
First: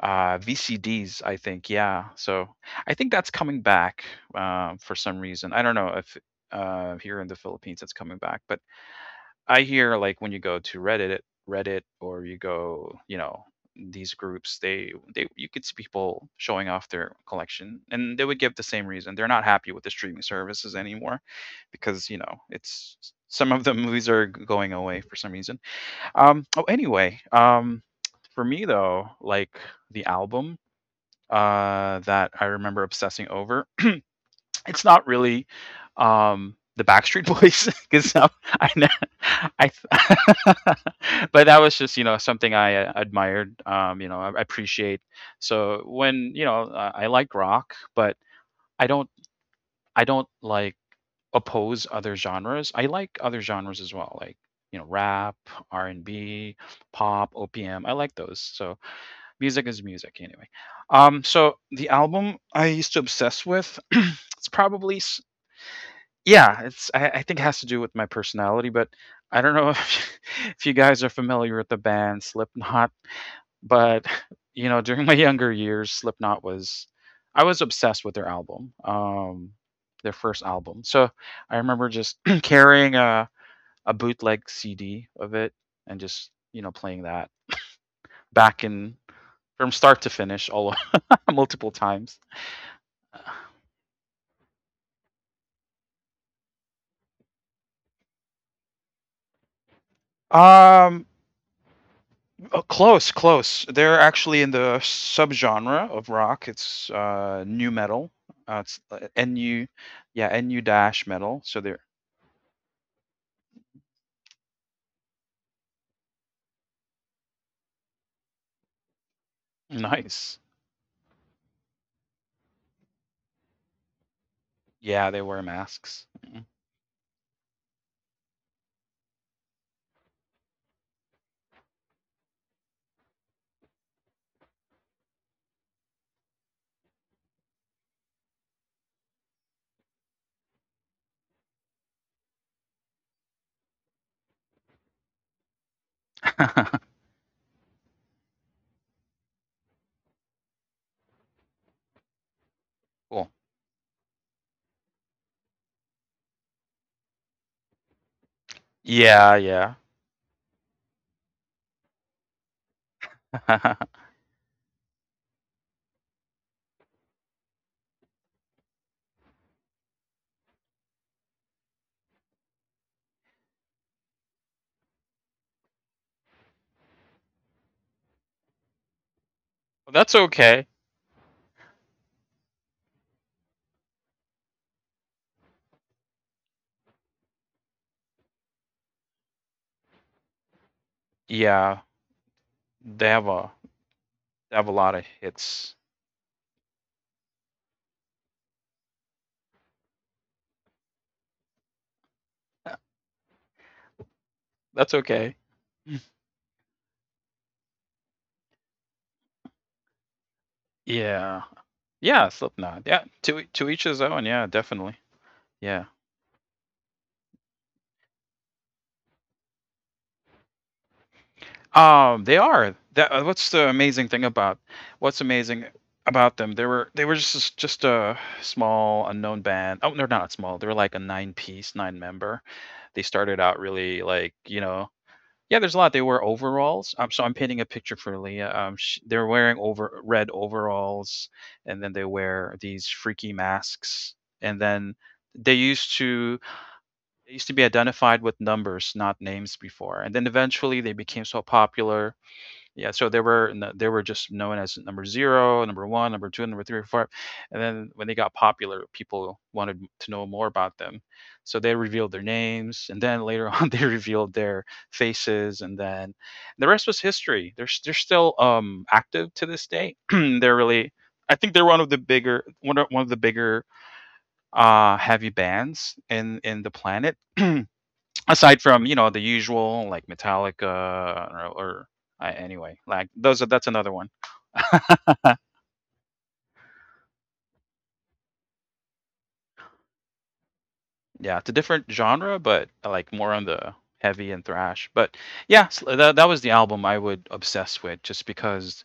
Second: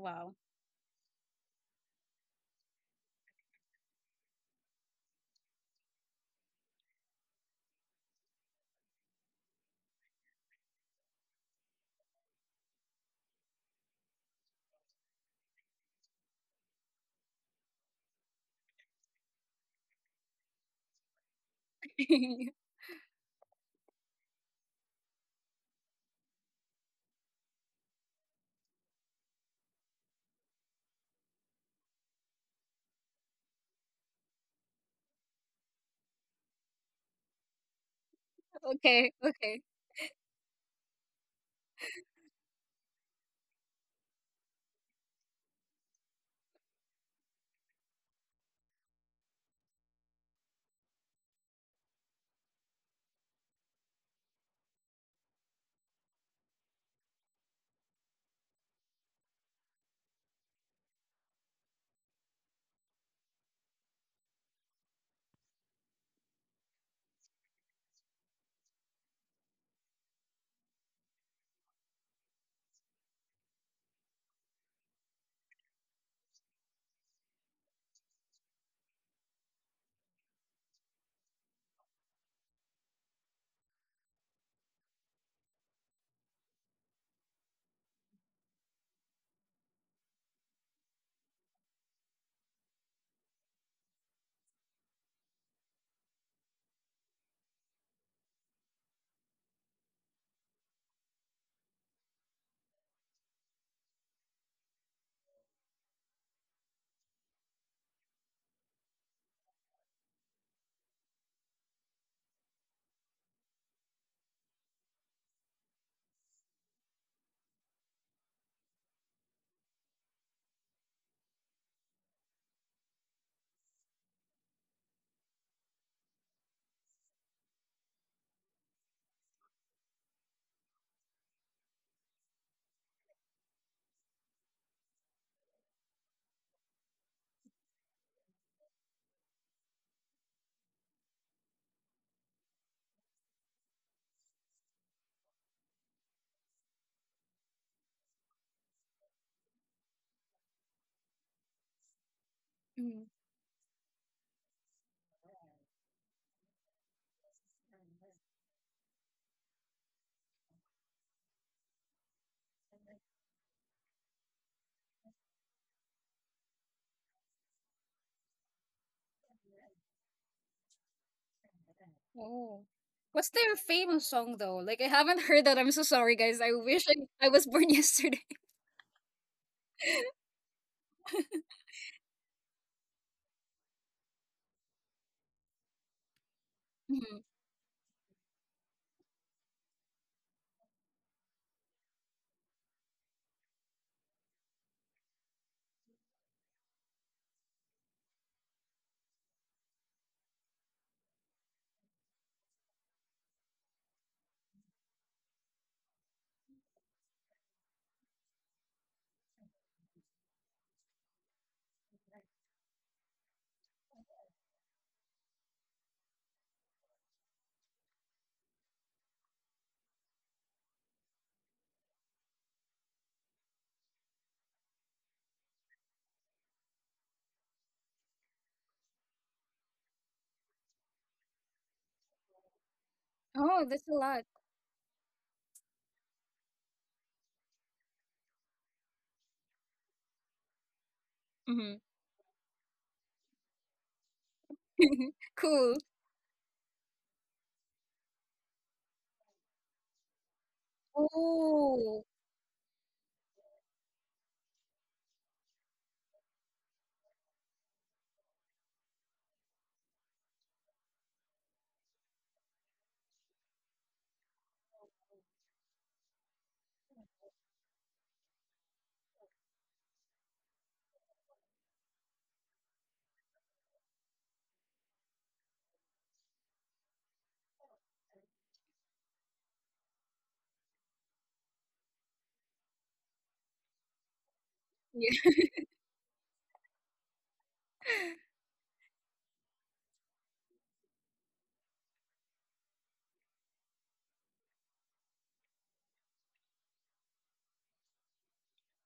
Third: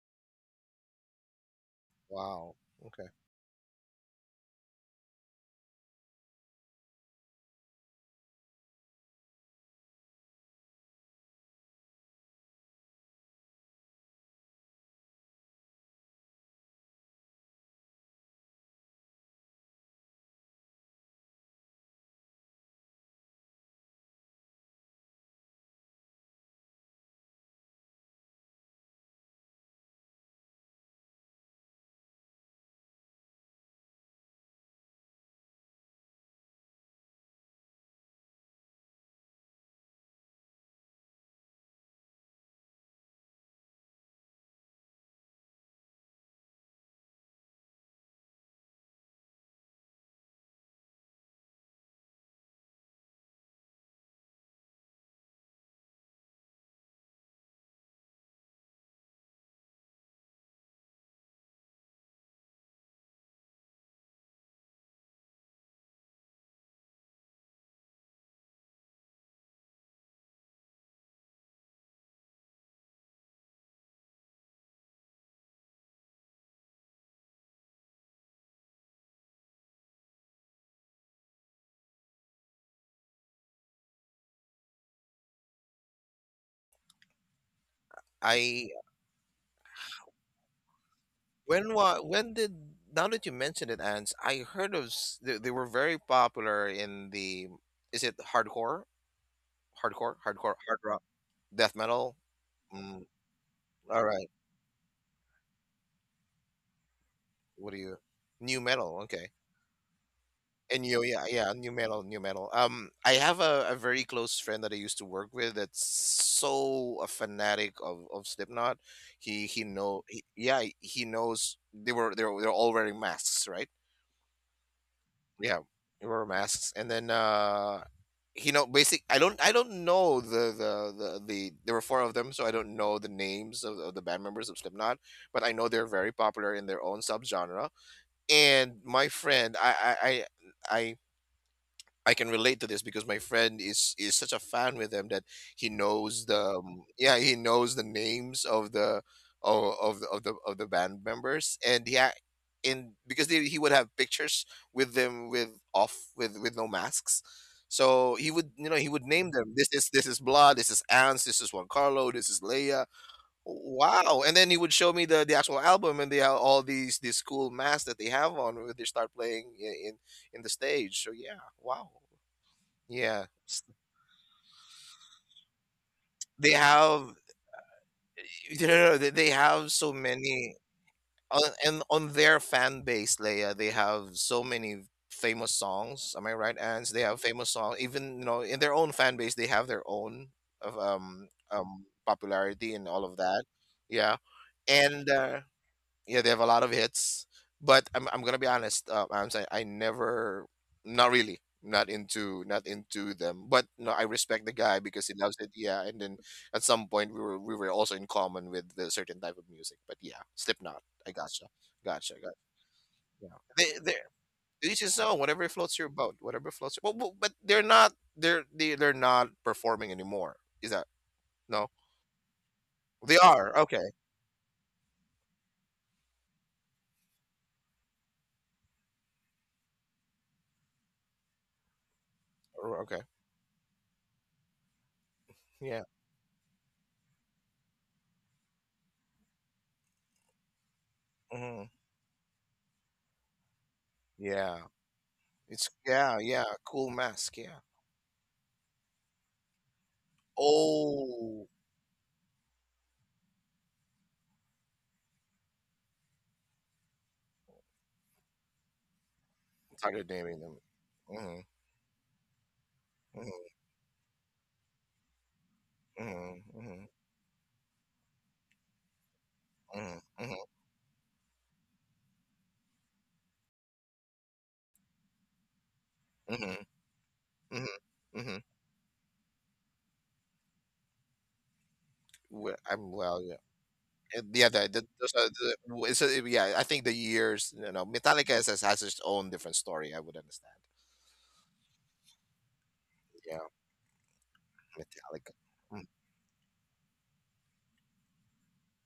VCDs, I think, yeah. So,
Wow.
I
Okay.
think that's coming back, for some reason. I don't know if, here in the Philippines it's coming back, but I hear like when you go to Reddit, or you go, you know, these groups, they you could see people showing off their collection, and they would give the same reason. They're not happy with the streaming services anymore, because you know it's some of the movies are going away for some reason. Oh, anyway. For me though, like the album that I remember obsessing over it's not really the Backstreet Boys because I, know-
Okay, okay.
I, th- but that was just you know something I admired. You know, I appreciate. So when you know, I like rock, but I don't, I don't like oppose other genres. I like other genres as well, like you know, rap, R&B, pop, OPM. I like those. So music is music anyway. So the album I used to obsess with, it's probably yeah, it's I think it has to do with my personality, but I don't know if if you guys are familiar with the band Slipknot, but, you know, during my younger years, Slipknot was I was obsessed with their album, their first album. So, I remember just carrying a bootleg CD of it and just, you know, playing that back
I
in from start to finish all multiple times.
when did, now that you mentioned it, Ants, I heard of they, were very popular in the, is it hardcore, hard rock,
Um
death metal.
Oh,
Mm,
close, close. They're
all right.
actually in the subgenre of rock. It's new
What do you?
metal.
New
Uh, it's
metal.
uh,
Okay.
nu, yeah, nu
And new,
dash
yeah,
metal.
yeah,
So
new
they're
metal, I have a very close friend that I used to work with that's so a fanatic of, Slipknot.
nice.
Yeah, he knows they were, they're all wearing masks, right?
Yeah, they wear
Yeah, they
masks.
were
Mhm.
masks, and then you know, basic. I don't know the there were four of them, so I don't know the names of the band members of Slipknot, but I know they're very popular in their own subgenre. And my friend, I I can relate to this because my friend is such a fan with them that he knows the yeah, he knows the names of the of the of the band members, and yeah, and
Mm.
because
cool.
he would have pictures with them with off with no masks, so he would, you know, he would name
Yeah,
them, this
yeah.
is, blah, this is Ans, this is Juan Carlo, this is Leia. Wow, and then he would show me the actual album, and they have all these cool masks that they have on when they start playing in the stage, so yeah, wow,
Oh.
yeah,
What's their famous song though? Like I haven't heard that. I'm so sorry, guys. I
they
wish
have.
I— I was born yesterday.
No, no, no, they have so
Well, that's
many
okay.
on and on their fan base, Leia. They have so many famous songs. Am I right, Ans? They have
Mhm.
famous songs. Even, you know, in their own fan base, they have their own of
Yeah,
popularity and all
they
of
have
that.
a
Yeah,
they have a lot of
and
hits.
yeah, they have a lot of hits. But I'm gonna be honest. I'm saying I never, not really, not into, them. But no, I respect the guy
That's
because he
okay.
loves it. Yeah,
Mm.
and then at some point we were, also in common with a certain type of music. But yeah, Slipknot. I
Yeah,
gotcha,
yeah.
gotcha.
Slipknot. Yeah,
Yeah,
to each
they
his own. Yeah,
this
definitely.
is, no, whatever floats
Yeah.
your boat, whatever floats your, well, but they're not, they're not performing anymore. Is that no?
They are. That
They
what's
are,
the
okay,
amazing thing about What's amazing about them? They were just a small unknown band. Oh, they're not small. They were like a nine piece, nine member.
okay,
They started out
Oh, that's a
really
lot.
like you know yeah. There's a
yeah,
lot. They wear overalls. So I'm painting a picture for Leah. Sh They're wearing over red overalls,
hmm,
Hmm.
and then they wear these freaky masks,
yeah.
and then they
It's
Cool.
used
yeah,
to
yeah, cool
they
mask,
used to
yeah.
be identified with numbers, not names before, and then eventually they became so
Oh,
Oh,
popular. Yeah, so they were just known as number zero, number one, number two, number three, four, and then when they got popular, people wanted
I'm tired of
to know
naming
more
them.
about them,
Mhm,
so they revealed their names, and then later
mhm,
on they revealed their faces, and then
mhm,
the rest
mhm,
was history. They're still active to this day.
mhm, mhm,
They're really, I think they're one of the one of the bigger heavy bands
mhm,
in the planet.
mhm, mhm.
Aside from, you know, the usual like Metallica or, or
Well,
anyway,
I'm
like
well, yeah,
those are that's another one.
and yeah. Those are
yeah.
the, so, yeah, I think the years, you know, Metallica has its own different story. I would understand.
Yeah, it's a different genre, but I like more
Yeah,
on the heavy and thrash. But
Metallica.
yeah,
Mm,
that was the album I would obsess with just because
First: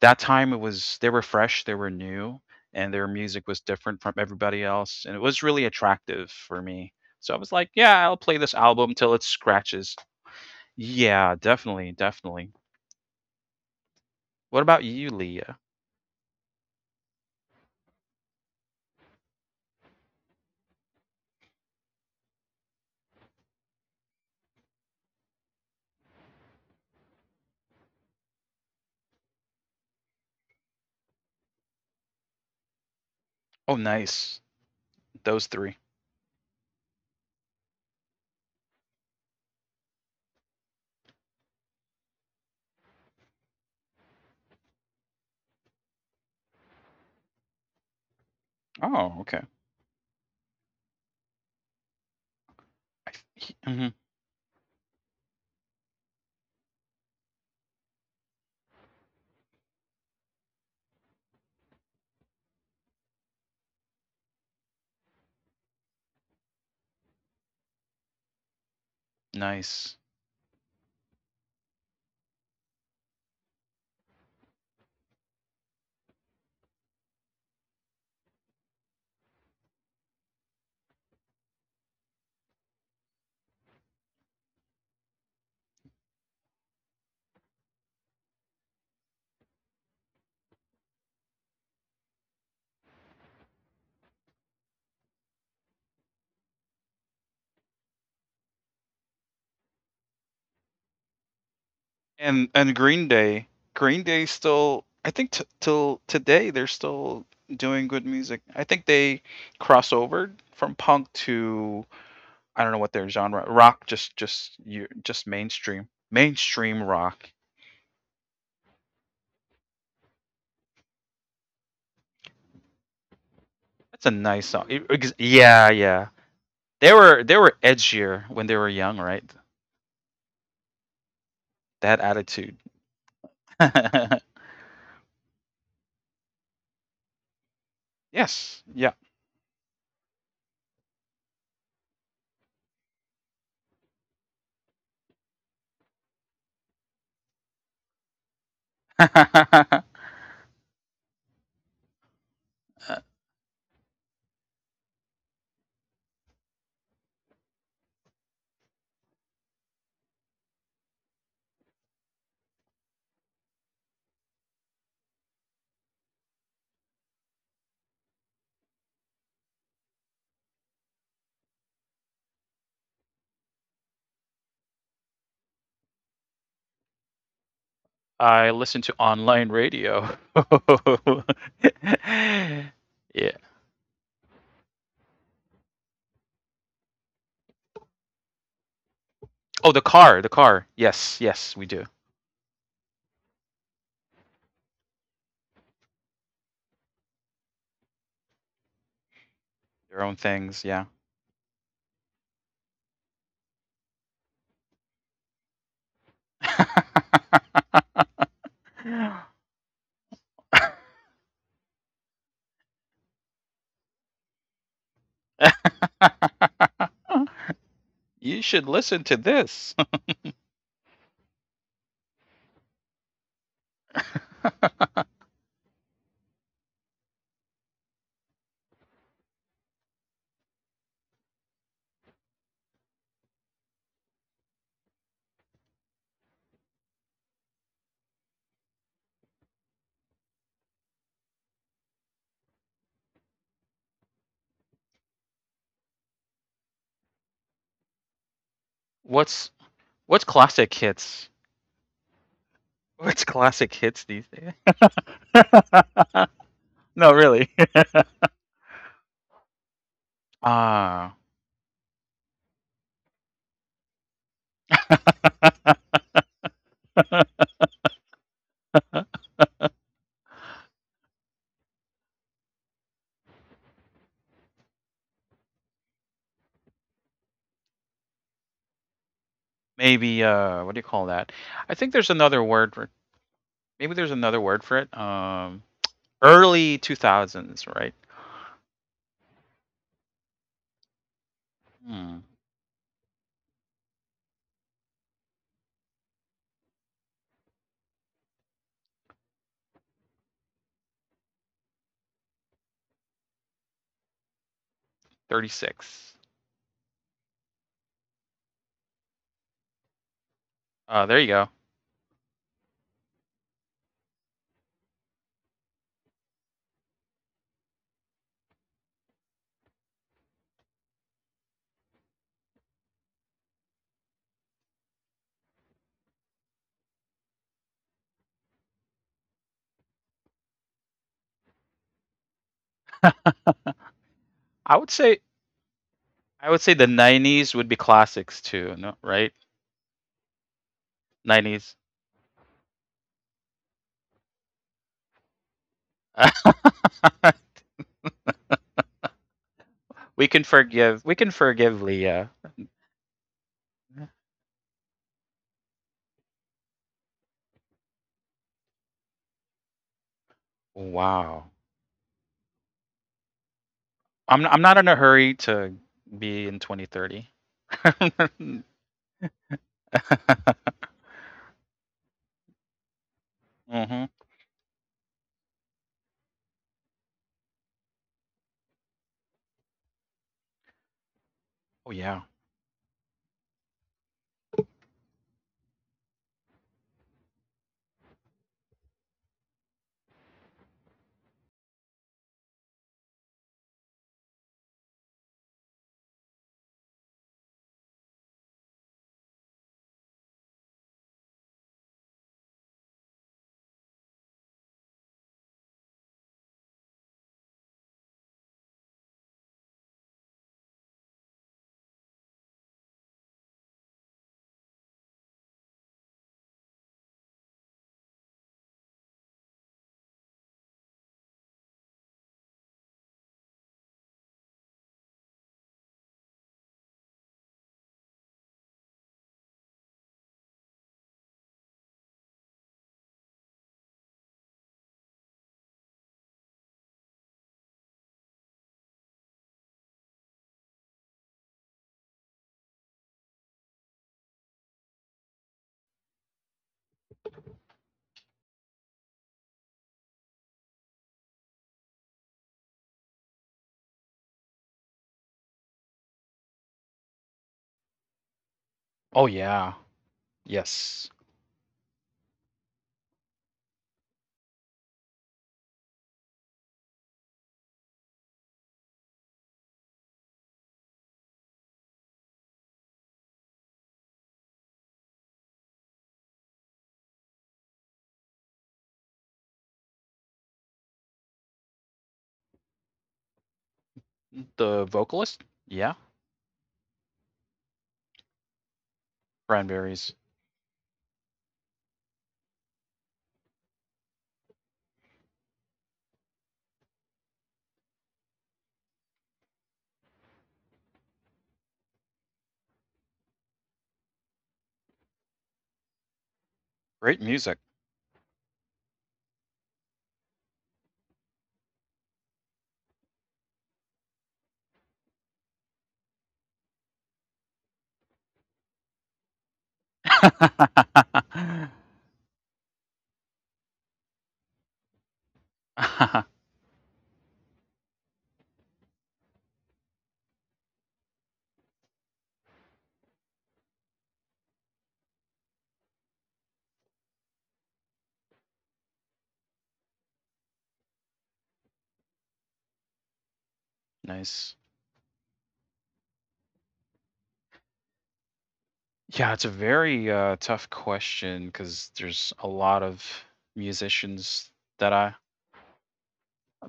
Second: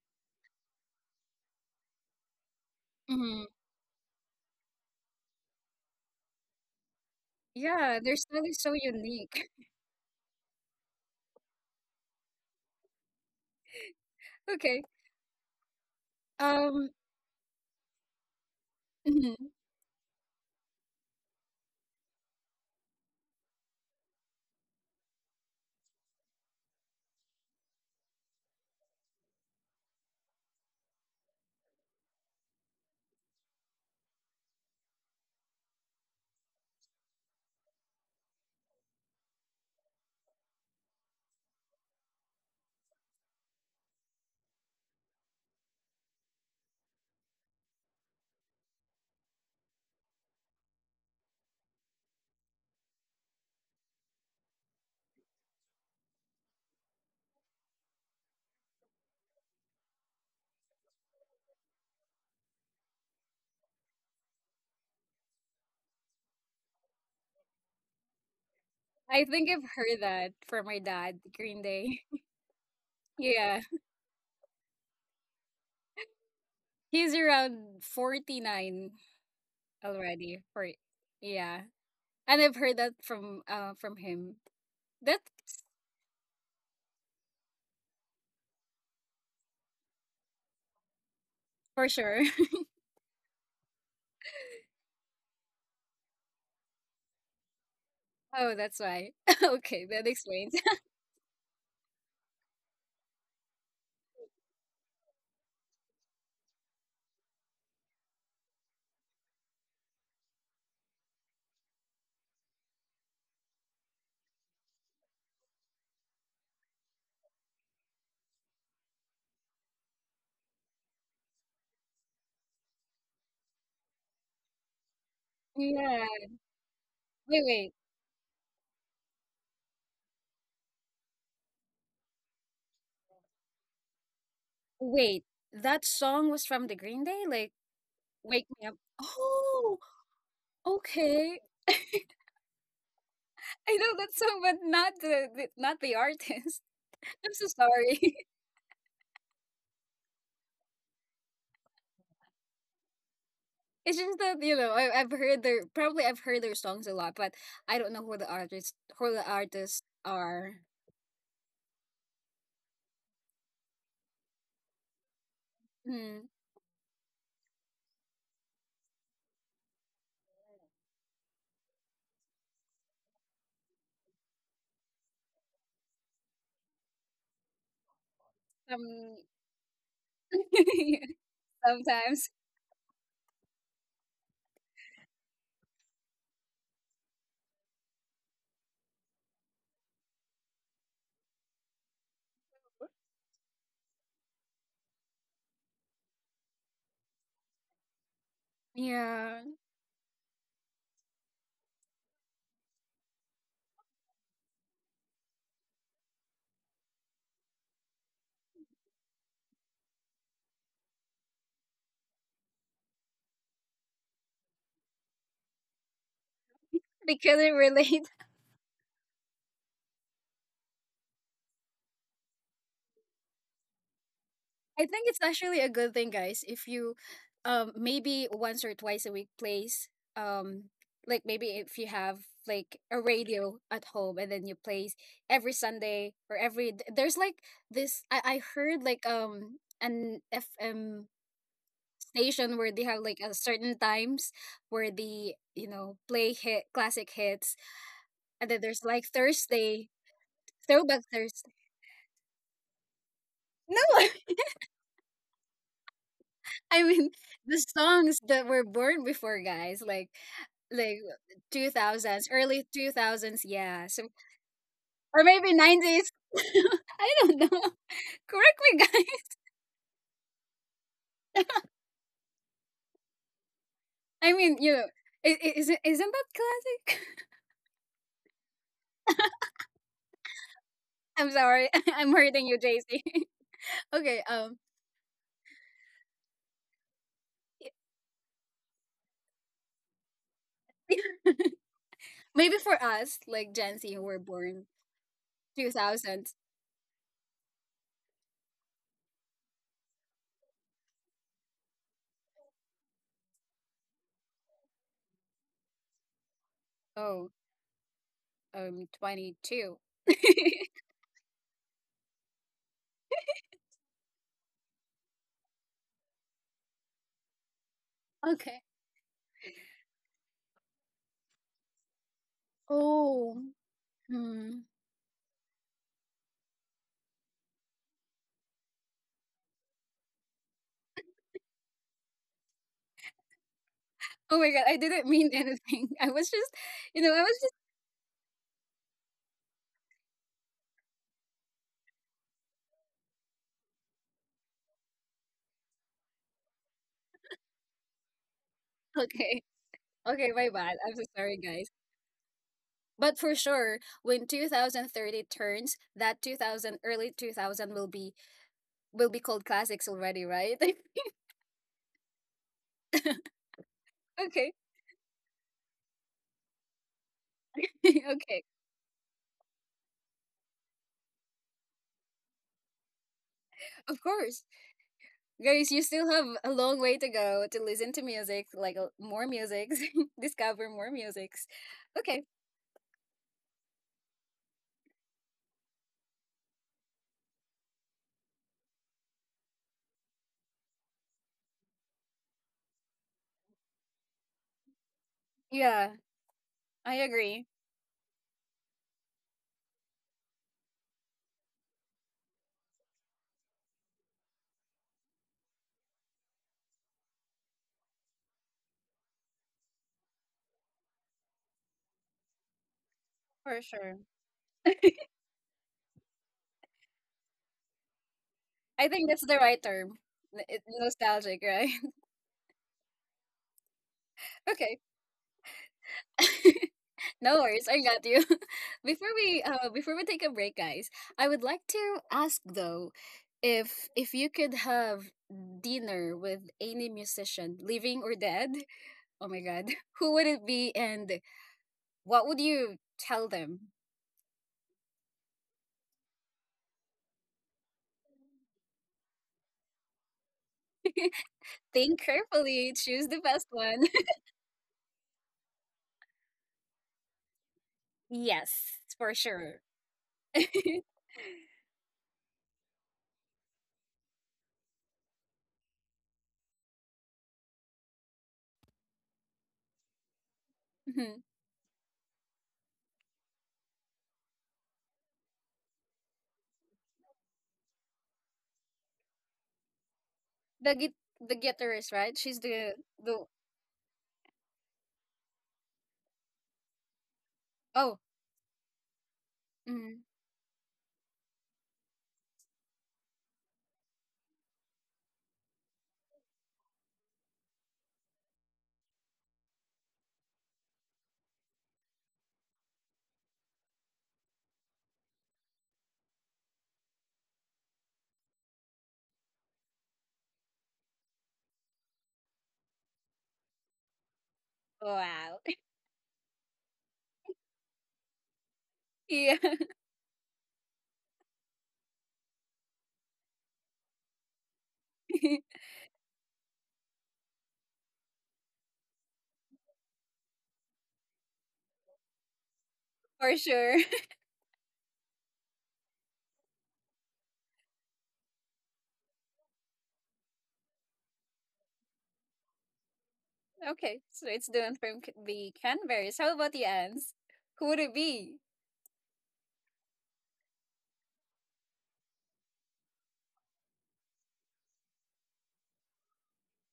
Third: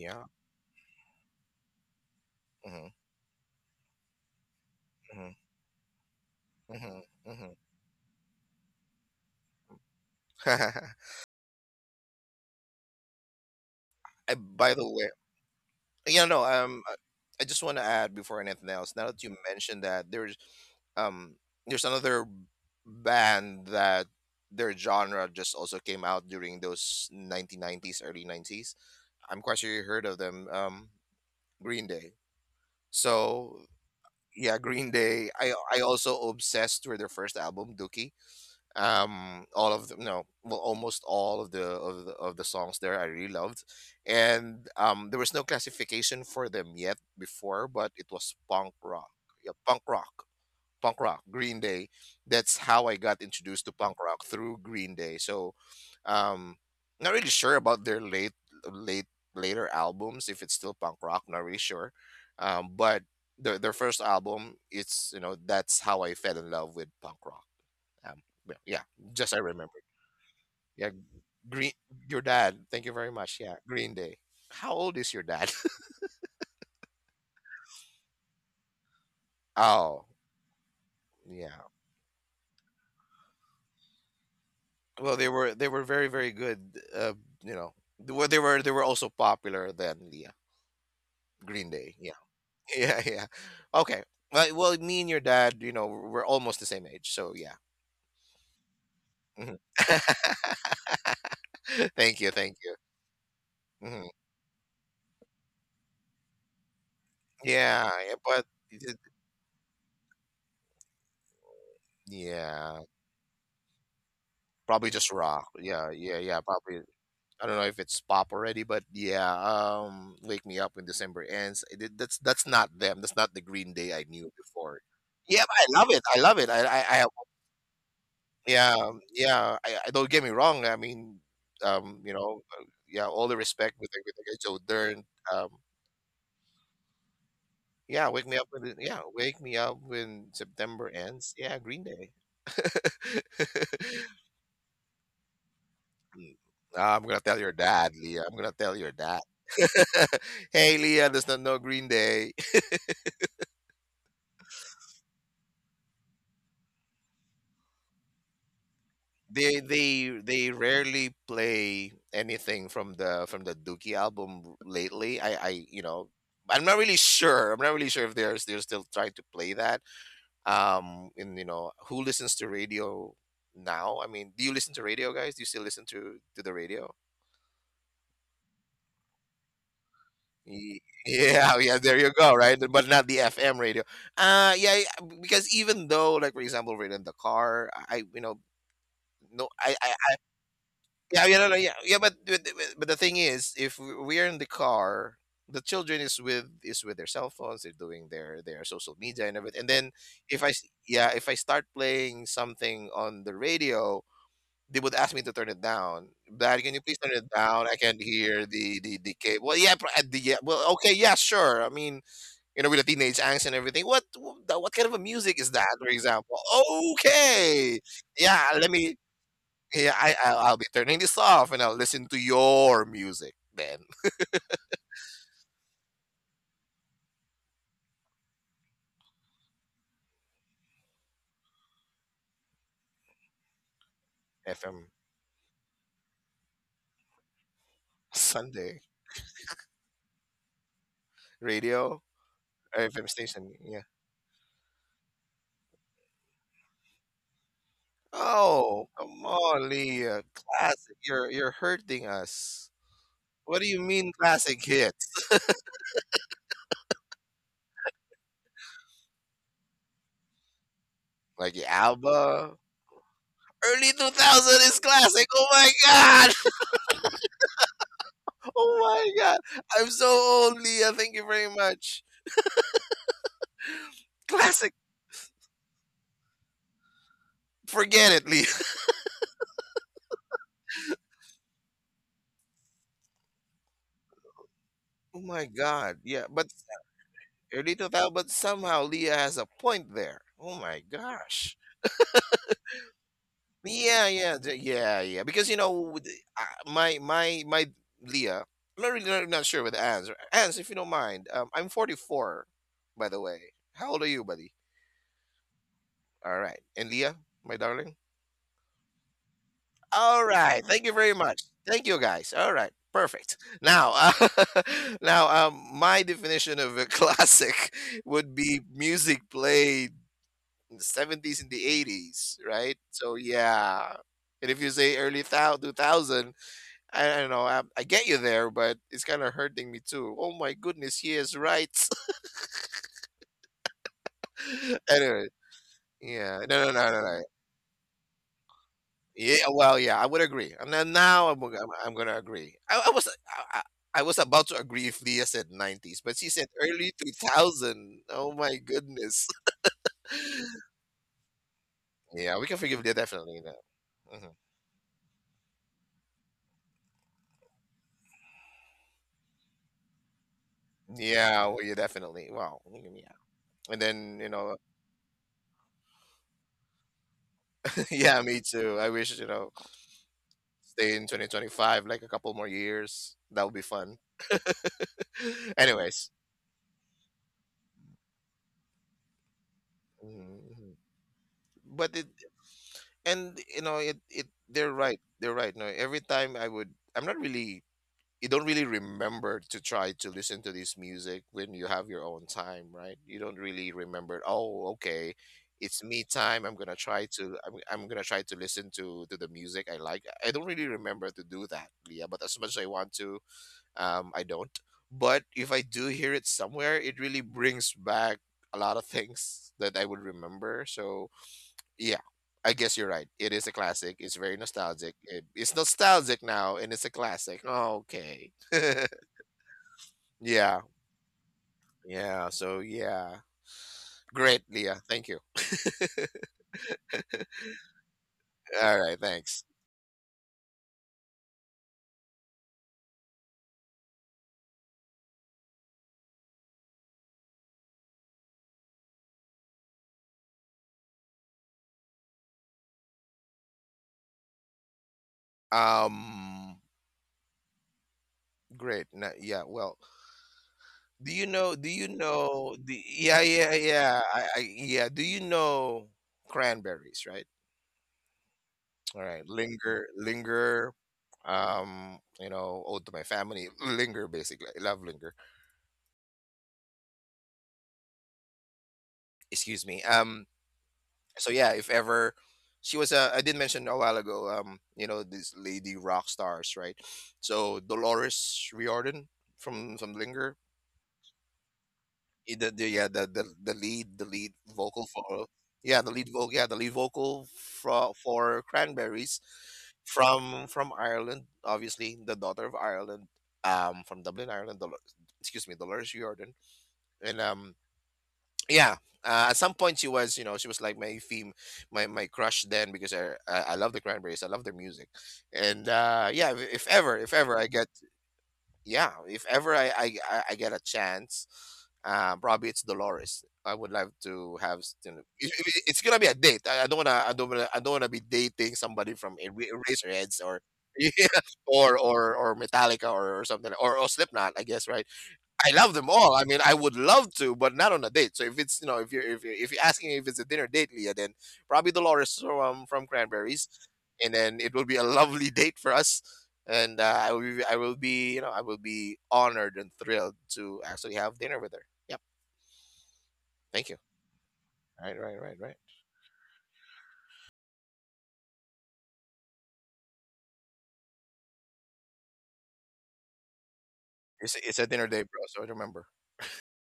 that time it was they were fresh, they were new,
Mm-hmm,
and their
Hmm.
music was different from everybody else, and it
mm-hmm,
was really attractive for me.
mm-hmm,
So I was like,
Yeah,
yeah, I'll
their
play
style
this
is so
album till it
unique.
scratches.
mm-hmm.
Yeah, definitely, definitely. What
By
Okay.
about
the
you,
way,
Leah?
yeah, no.
Um,
I just want to add before anything else. Now that you
mhm.
mentioned that, um, there's another band that their genre just also came out during those 1990s, early 90s. I'm quite sure you heard of them. Green Day. So
Oh, nice.
yeah, Green Day.
Those three.
I also obsessed with their first album, Dookie. All of no, well, almost all of of the songs there I really loved. And there was no classification for them yet before, but it was punk rock.
Oh, okay.
Yeah, punk rock, Green Day. That's how I
I,
got introduced to
mhm.
punk rock through Green Day. So um not really sure about their late later albums, if it's still punk rock, not really sure. But their first album, it's, you know, that's how I fell in love with punk rock. um, well, yeah,
I
just I
think I've
remember.
heard
Nice.
that from my
Yeah,
dad, Green
Green,
Day.
your dad. Thank you very much. Yeah,
Yeah.
Green Day. How old is your dad?
He's around 49
Oh,
already. For,
yeah.
yeah. And I've heard that from him.
Well, they were,
That's
very good. Uh, you know, they were also popular then. Yeah, Green
for
Day. Yeah,
sure.
yeah, yeah. Okay. Well, me and your dad, you know, we're almost the same age. So yeah.
Oh, that's why.
Mhm.
Okay, that explains.
Thank you,
And and Green
Mhm.
Day still. I think till today they're still doing
Yeah,
good
yeah,
music.
but
I think
it-
they cross over from punk to, I don't know
yeah,
what their genre, rock. Just you
probably just
just
rock. Yeah, Probably
mainstream rock.
I don't know if it's pop already, but yeah, "Wake Me Up When December Ends." I that's not them. That's not the Green Day
That's
I
a
knew
nice song.
before. Yeah, but
Yeah,
I love it.
Yeah.
yeah.
I love it.
They
I
were they
Wait,
were
wait.
edgier when they were
yeah,
young, right?
yeah. I don't, get me wrong. I mean,
That
you know,
attitude.
yeah, all the respect with Joe Dern.
Wait.
Um,
That song was from the Green Day? Like
yeah, wake me
Wake
up
Yes.
Me
when
Up.
Yeah.
yeah, wake me
Oh,
up when September ends.
okay.
Yeah, Green Day.
I know that song, but not the, the not the
Mm.
artist.
I'm gonna
I'm
tell
so
your dad,
sorry.
Leah. I'm gonna tell your dad. Hey, Leah does not know Green Day.
It's just that you know I've heard their probably I've heard their songs a lot, but I don't know who the artists
They
are.
rarely play anything from the Dookie album lately. I, you know,
Hmm.
I'm not really sure. If they're, they're still trying to play that. And you know who listens to radio now? I mean, do you listen to radio, guys? Do you still listen to the radio?
I listen to
Some.
online radio.
Yeah, yeah, there you
Sometimes,
go, right?
Yeah.
But not the FM radio. Yeah, yeah, because even though, like, for example, we're in the car, I, you know, no,
Oh, the
I
car, the car.
yeah,
Yes,
yeah, no, no,
yes,
yeah,
we do.
yeah, but, but the thing is, if we're in the car, the children is with their cell phones, they're doing their social media
yeah,
and everything. And then
Their own
if
things, yeah.
yeah, if I start playing something on the radio, they would ask me to turn it down. Dad, can you please turn it down? I can't hear the the cable. Well, yeah, yeah. Well, okay, yeah, sure. I mean, you know, with the teenage angst and everything. What kind of a music is that, for example?
they couldn't
Okay,
relate.
You
yeah,
should
let me.
listen to this.
Yeah, I'll be turning this off and I'll listen to your music then.
I think it's actually a good thing, guys, if you, maybe once or twice a week plays, um, like maybe if you have like a radio at home and then you play
FM
every Sunday or every there's like this I heard
Sunday
like an FM
radio
station where they
or
have
FM
like a
station.
certain
Yeah.
times where they you know play hit classic hits, and then there's
Oh,
like
come
what's
on,
Thursday,
Leah.
what's classic
Classic.
throwback
You're
hits?
Thursday.
you're hurting us.
What's
What do
No.
classic
you
hits
mean
these days?
classic hits?
I mean,
No, really.
the songs that were born before guys, like
Ah.
Like
2000s,
Alba?
early 2000s, yeah,
Early
so,
2000 is
or
classic. Oh
maybe
my
90s.
god.
I don't know, correct me
Oh my
guys,
god. I'm so old, Leah. Thank you very much.
I mean you
Classic.
know, isn't that classic?
Forget it, Leah.
Maybe what do you call
I'm
that?
sorry.
I think
I'm
there's
hurting
another
you,
word for
JC.
maybe there's
Okay,
another
um,
word for it.
Oh my god. Yeah, but
Early 2000s,
early
right?
2000, but somehow Leah has a point there. Oh my gosh.
Hmm,
maybe for us, like Gen Z who
Yeah,
were
yeah,
born
yeah. Because you know, with the-
2000s.
uh, my my my Leah. I'm not really not sure with Ans. Ans, if you don't mind, I'm 44, by the way. How old are you, buddy?
36.
All right, and Leah,
Oh,
my darling.
22.
All right. Thank you very
There you
much.
go.
Thank you, guys. All right. Perfect. Now, now, my definition of a classic would
Okay.
be music played in the 70s and the 80s, right? So,
Oh.
yeah. And
Hmm.
if you say early thou 2000, I don't know, I get you there, but it's kind of hurting me too. Oh my goodness, he is right.
Oh my God, I
I would
didn't
say
mean
anyway,
anything. I was
yeah.
just,
I would
No,
say
no,
the
no,
you
no,
know, I
no.
was just—
90s would be classics too, no, right?
Yeah, well, yeah, I would agree. And then now
90s.
I'm going to agree. I I was about to agree if Leah said 90s, but she said early 2000. Oh my goodness.
okay.
We
Okay,
can
my bad. I'm so
forgive. We can
sorry, guys.
forgive Leah.
Yeah, we can forgive Leah
But for
definitely now.
sure, when
Mhm.
2030 turns, that 2000, early 2000 will be— will be called classics already, right?
Yeah,
Wow.
well, yeah, definitely. Wow. Yeah. And then, you
I'm
Okay.
know,
I'm not in a hurry to be in 2030.
yeah,
Okay.
me too. I wish, you know, stay in 2025 like a couple more years. That would be
Of
fun.
Mhm.
course. Guys, you still
Anyways.
have a long way to go to listen to music, like more musics, discover
Mhm.
more musics.
Oh
But it
Okay,
yeah.
and you know, it they're right. They're right. No, every time I would I'm not really you don't really remember to try to listen to this music when you have your own time, right? You don't really remember, oh, okay, it's
yeah,
me time.
I agree,
I'm gonna try to listen to the music I like. I don't really remember to do that, Leah, but as much as I want to, I don't. But if I do hear it somewhere, it really brings back a lot of things that I would remember. So yeah, I guess you're right. It is a
for sure.
classic. It's very nostalgic. It's nostalgic now, and it's a classic. Okay.
I think that's the right term.
yeah,
Nostalgic, right?
yeah. So yeah, great,
Okay.
Leah. Thank you.
No worries, I got you.
All right, thanks.
Before we take a break, guys, I would like to ask though, if you could have dinner with any musician, living or dead, oh my god, who would it be and what would you tell them?
Um, yeah. Well, do you know? Do you
Think
know?
carefully,
The,
choose the
yeah,
best
yeah,
one.
yeah. I, yeah. Do you know cranberries? Right.
Yes,
All
for
right.
Oh
sure.
yeah.
Linger, linger.
Mhm.
Yes.
You know, ode to my family. Linger, basically. I love linger. Excuse me. Um, so yeah, if ever I did mention a while ago, um, you know, this lady rock stars, right? So Dolores Riordan from linger.
The git the guitarist, right? She's
I- the
the—
yeah
the—
the lead vocal
The
for
vocalist?
yeah the
Yeah.
lead vocal yeah the lead vocal
oh,
for cranberries
mhm.
Cranberries.
from Ireland, obviously, the daughter of Ireland, um, from Dublin, Ireland. Dol- excuse me Dolores Riordan. And, um, yeah, at some point she was, you know, she was like my theme, my crush then, because I love the cranberries, I love their music. And uh, yeah, if
Great
ever I
music.
get yeah if ever I, I get a chance, uh, probably it's Dolores I would love to have. You know,
Wow.
it's gonna be a date. I don't wanna, I don't wanna be dating somebody from
Yeah.
Eraserheads, or yeah, or metallica, or something, or slipknot, I guess, right? I love them all. I mean, I would love to, but not on a date. So if it's, you know, if you're asking if it's a dinner date, Leah, then probably Dolores from, from
For
Cranberries,
sure.
and then it will be a lovely date for us. And I will be, you know, I will be honored and thrilled to actually have dinner with her. Yep. Thank you.
Okay, so it's
Nice.
done from
Right.
K-
Right. Right.
the
Right.
Canberries. How about the Ants? Who would it be?
Yeah, it's a very tough question because there's a lot of
It's
musicians
it's a dinner
that
date,
I
bro. So remember.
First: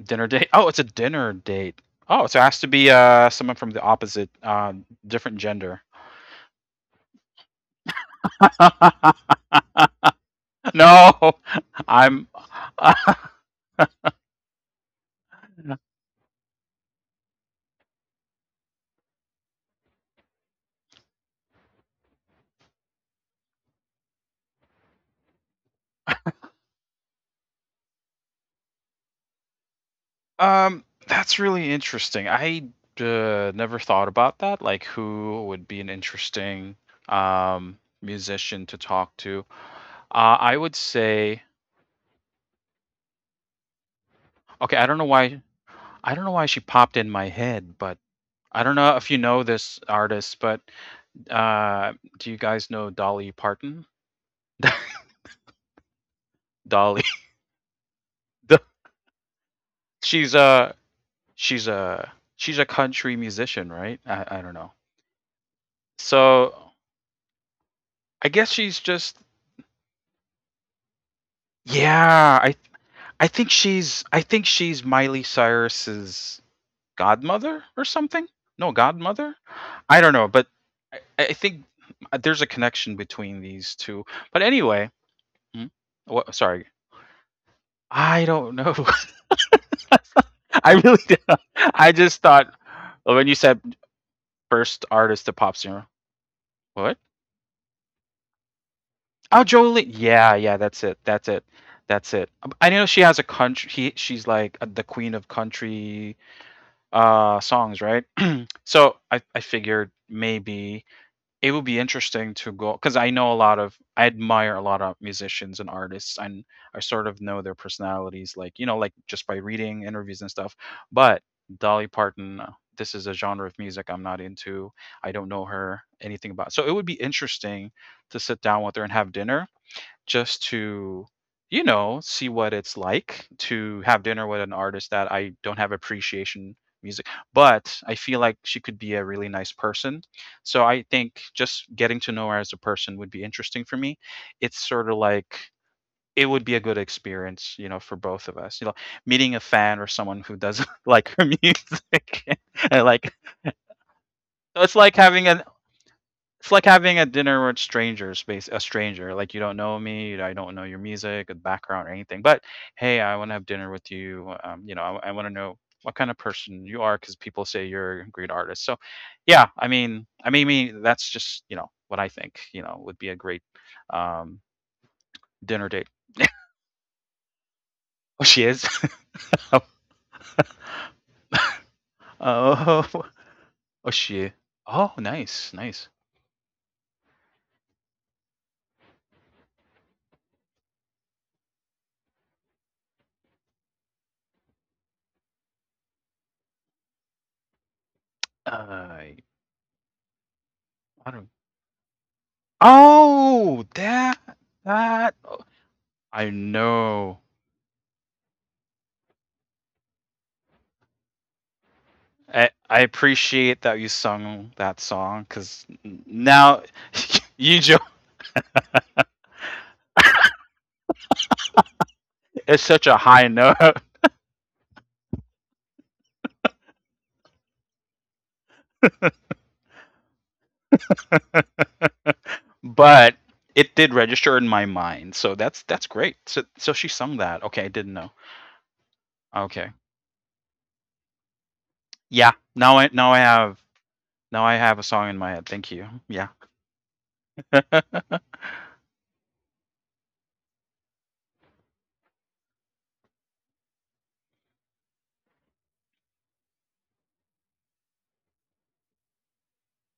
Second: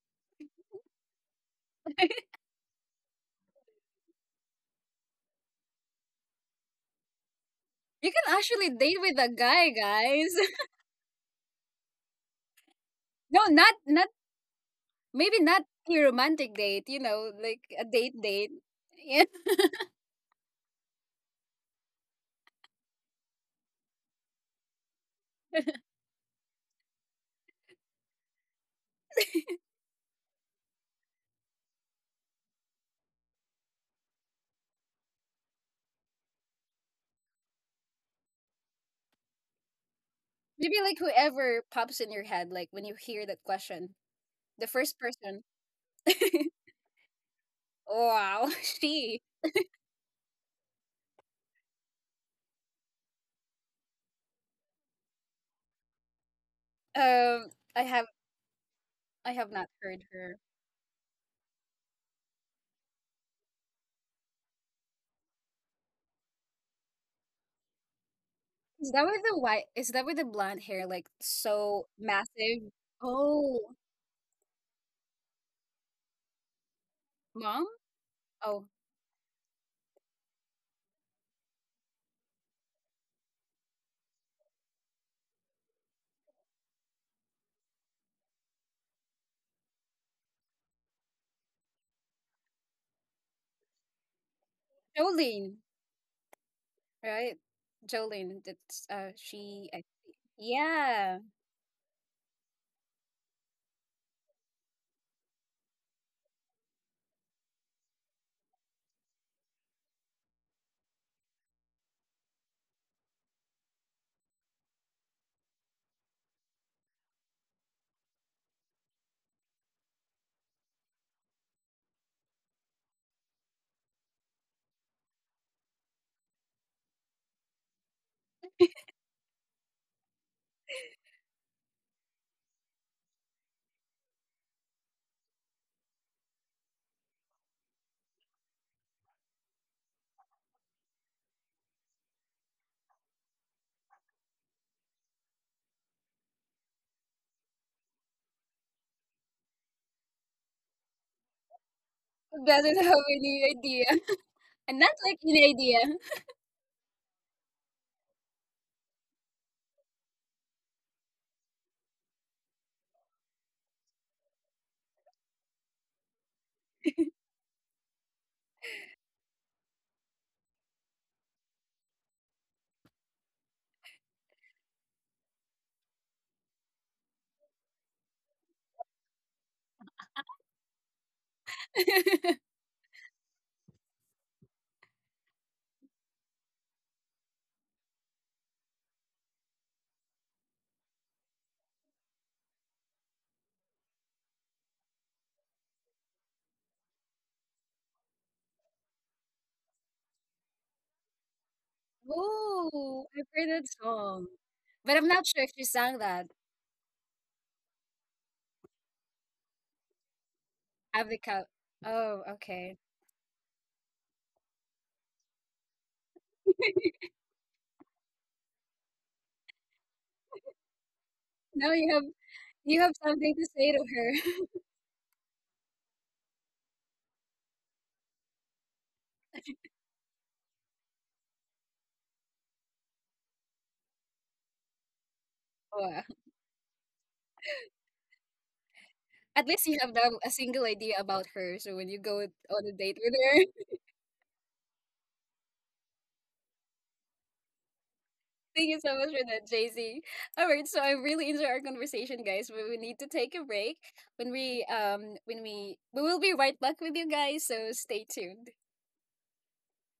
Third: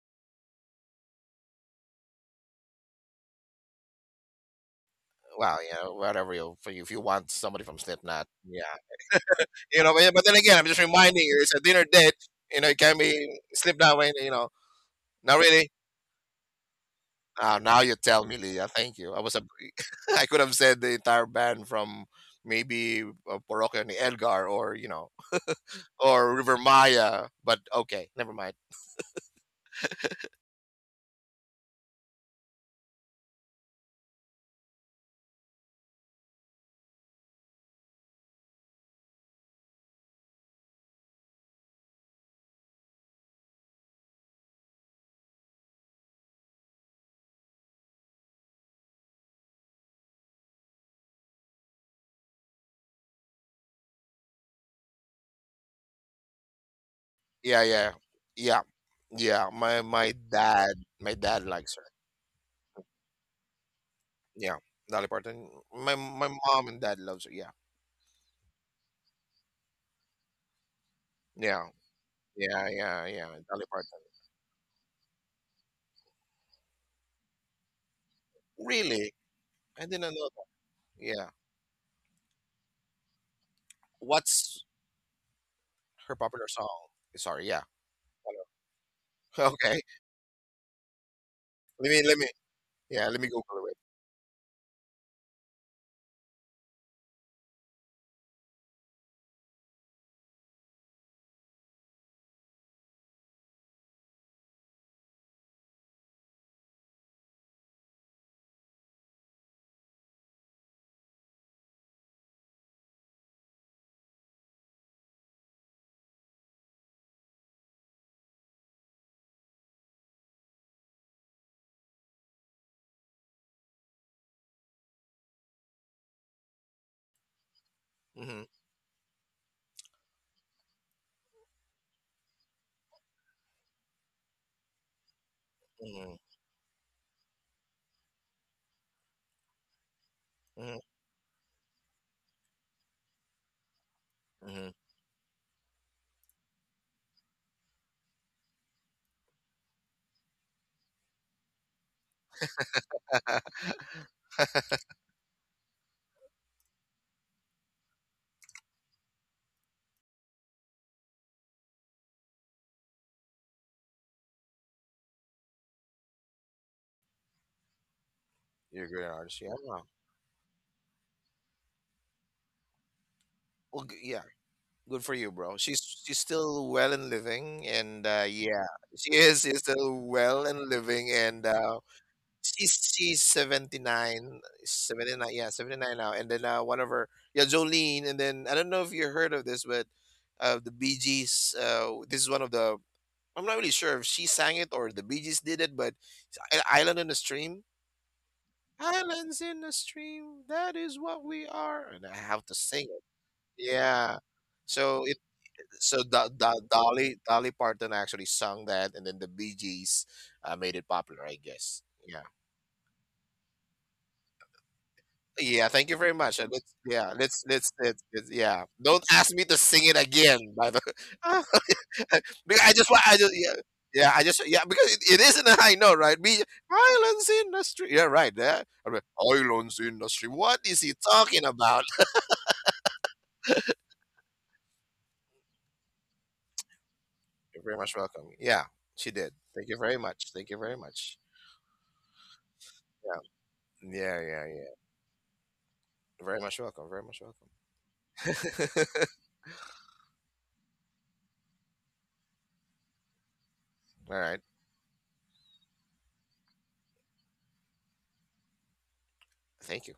dinner date. Oh, it's a dinner date. Oh, so it has to be someone from the opposite, different
Well, you
gender.
know, whatever you for you if you want somebody from
You
Slipknot,
can
yeah,
actually date with a guy,
you know. But
guys.
then again, I'm just reminding
no,
you, it's a dinner date.
I'm.
You know, it can be
No, not
Slipknot.
not—
When you know, not
maybe not
really.
a romantic date. You know,
Oh,
like
now
a
you
date
tell me,
date.
Leah. Thank you.
Yeah,
I could have said the entire band from maybe Porokyo ni Elgar, or you know, or River Maya, but okay, never mind.
That's really interesting. I never thought about that. Like, who would be an interesting musician to talk to? I would
maybe like
say,
whoever pops in your head, like when you hear that question. The
okay,
first person.
I don't know why she popped in my head, but
Wow,
I don't know if you
she.
know this artist, but uh, do you guys know Dolly Parton? Dolly,
Um,
Yeah,
I
yeah,
have
yeah,
I
yeah.
have not
My
heard
my
she's
her.
dad,
a
my dad likes her.
she's a country musician, right? I don't
Yeah,
know.
Dolly Parton. My
So
mom and dad loves her. Yeah,
I guess she's
Is that with
just
the white? Is that with the blonde hair, like
yeah,
so
yeah.
yeah,
massive?
yeah, yeah. Dolly
Oh,
Parton.
I think she's Miley Cyrus's
mom.
godmother or something.
Oh,
No,
Really?
godmother.
I
I don't
didn't know
know,
that.
but
Yeah.
I think there's a connection between these two. But
What's
anyway, hmm?
her
What,
popular
sorry,
song? Sorry. Yeah.
I don't know.
Okay.
I really don't.
Let
I
me let
just
me.
thought
Yeah.
oh,
Let me
when you said
Google it.
first artist to
Jolene,
pop singer, what?
right? Jolene. That's
Oh,
she. I,
Jolene. Yeah, yeah, that's it.
yeah,
That's it. That's it. I know she has a country. He, she's like the queen of country songs, right? So I figured maybe it would be interesting to go because I know a lot of I admire a lot of musicians and artists, and I sort of know their personalities, like you know, like just by reading interviews and stuff. But Dolly Parton, this is a genre of music I'm not into. I don't know her anything about. So it would be interesting to sit
Mhm.
down with her and have dinner just to, you know, see what it's like to have dinner with an artist that I don't have
hmm
appreciation music. But I feel like she could be a really nice person. So
hmm
I think just getting to know her as a person would be interesting for me. It's
hmm
sort of like it would be a good experience, you know, for both of us. You know, meeting a fan or someone who doesn't like her music. I
doesn't have
like
any idea,
it's
and not
like
like
having an
any idea.
it's like having a dinner with strangers, base a stranger. Like you don't know me, you- I don't know your music, or background, or anything. But hey, I want to have dinner with you. You know, I want to know what kind of person you are because people say you're a great artist. So,
You're a great artist.
yeah,
Yeah.
I mean, me. That's just you know what I think. You know, would be a great
Yeah.
um,
Good for you, bro.
dinner
She's
date.
she's still well and living, and
Oh, she is.
yeah, she's
oh,
still well and living, and she's
oh,
she's
oh, she.
79,
Oh,
79, yeah,
nice, nice.
79 now. And then one of her, yeah, Jolene. And then I don't know if you heard of this, but the Bee Gees, this is one of the, I'm not really sure if she sang it or the Bee Gees did it, but it's Island in the Stream.
Uh,
Islands in the stream, that is
I
what
don't.
we are. And I have to sing it.
Oh, I've heard that
Oh,
Yeah.
song, but
So
I'm
it
that.
not sure
Oh,
if she sang
so
that.
Do,
I
Do, Dolly
know.
Dolly Parton actually sung that, and then the Bee Gees made it popular, I
Avica.
guess. Yeah.
Oh, okay.
I appreciate that you sung that song because
Yeah. Thank you very much. And
now
let's yeah.
you jo-
Let's yeah. Don't ask me to sing it again, by the
Now you have—
because
it's
you
such
have
a
I
high
something
just
to
yeah.
note,
say to
Yeah, I
her.
just yeah, because it is in a high note, right? Be islands in the stream. Yeah, right. Yeah. I mean, islands in the stream. What is he talking about?
but it did register in my mind. So that's
Wow.
great. So so she sung that.
You're
Okay, I
very much
didn't know.
welcome. Yeah, she did.
At least
Thank
Okay,
you
you
have
very
the, a
much. Thank you
single
very
idea
much.
about her. So when you go
yeah.
on a date with
Yeah.
her,
Yeah,
Now
yeah,
I
yeah.
have a song in my head. Thank you. Yeah.
Very much welcome. Very much welcome.
thank you so much for that, Jay. All right, so I really enjoy our conversation, guys. But we need to take a break.
All
When
right.
we when we will be right back with you guys. So stay tuned.
Thank you.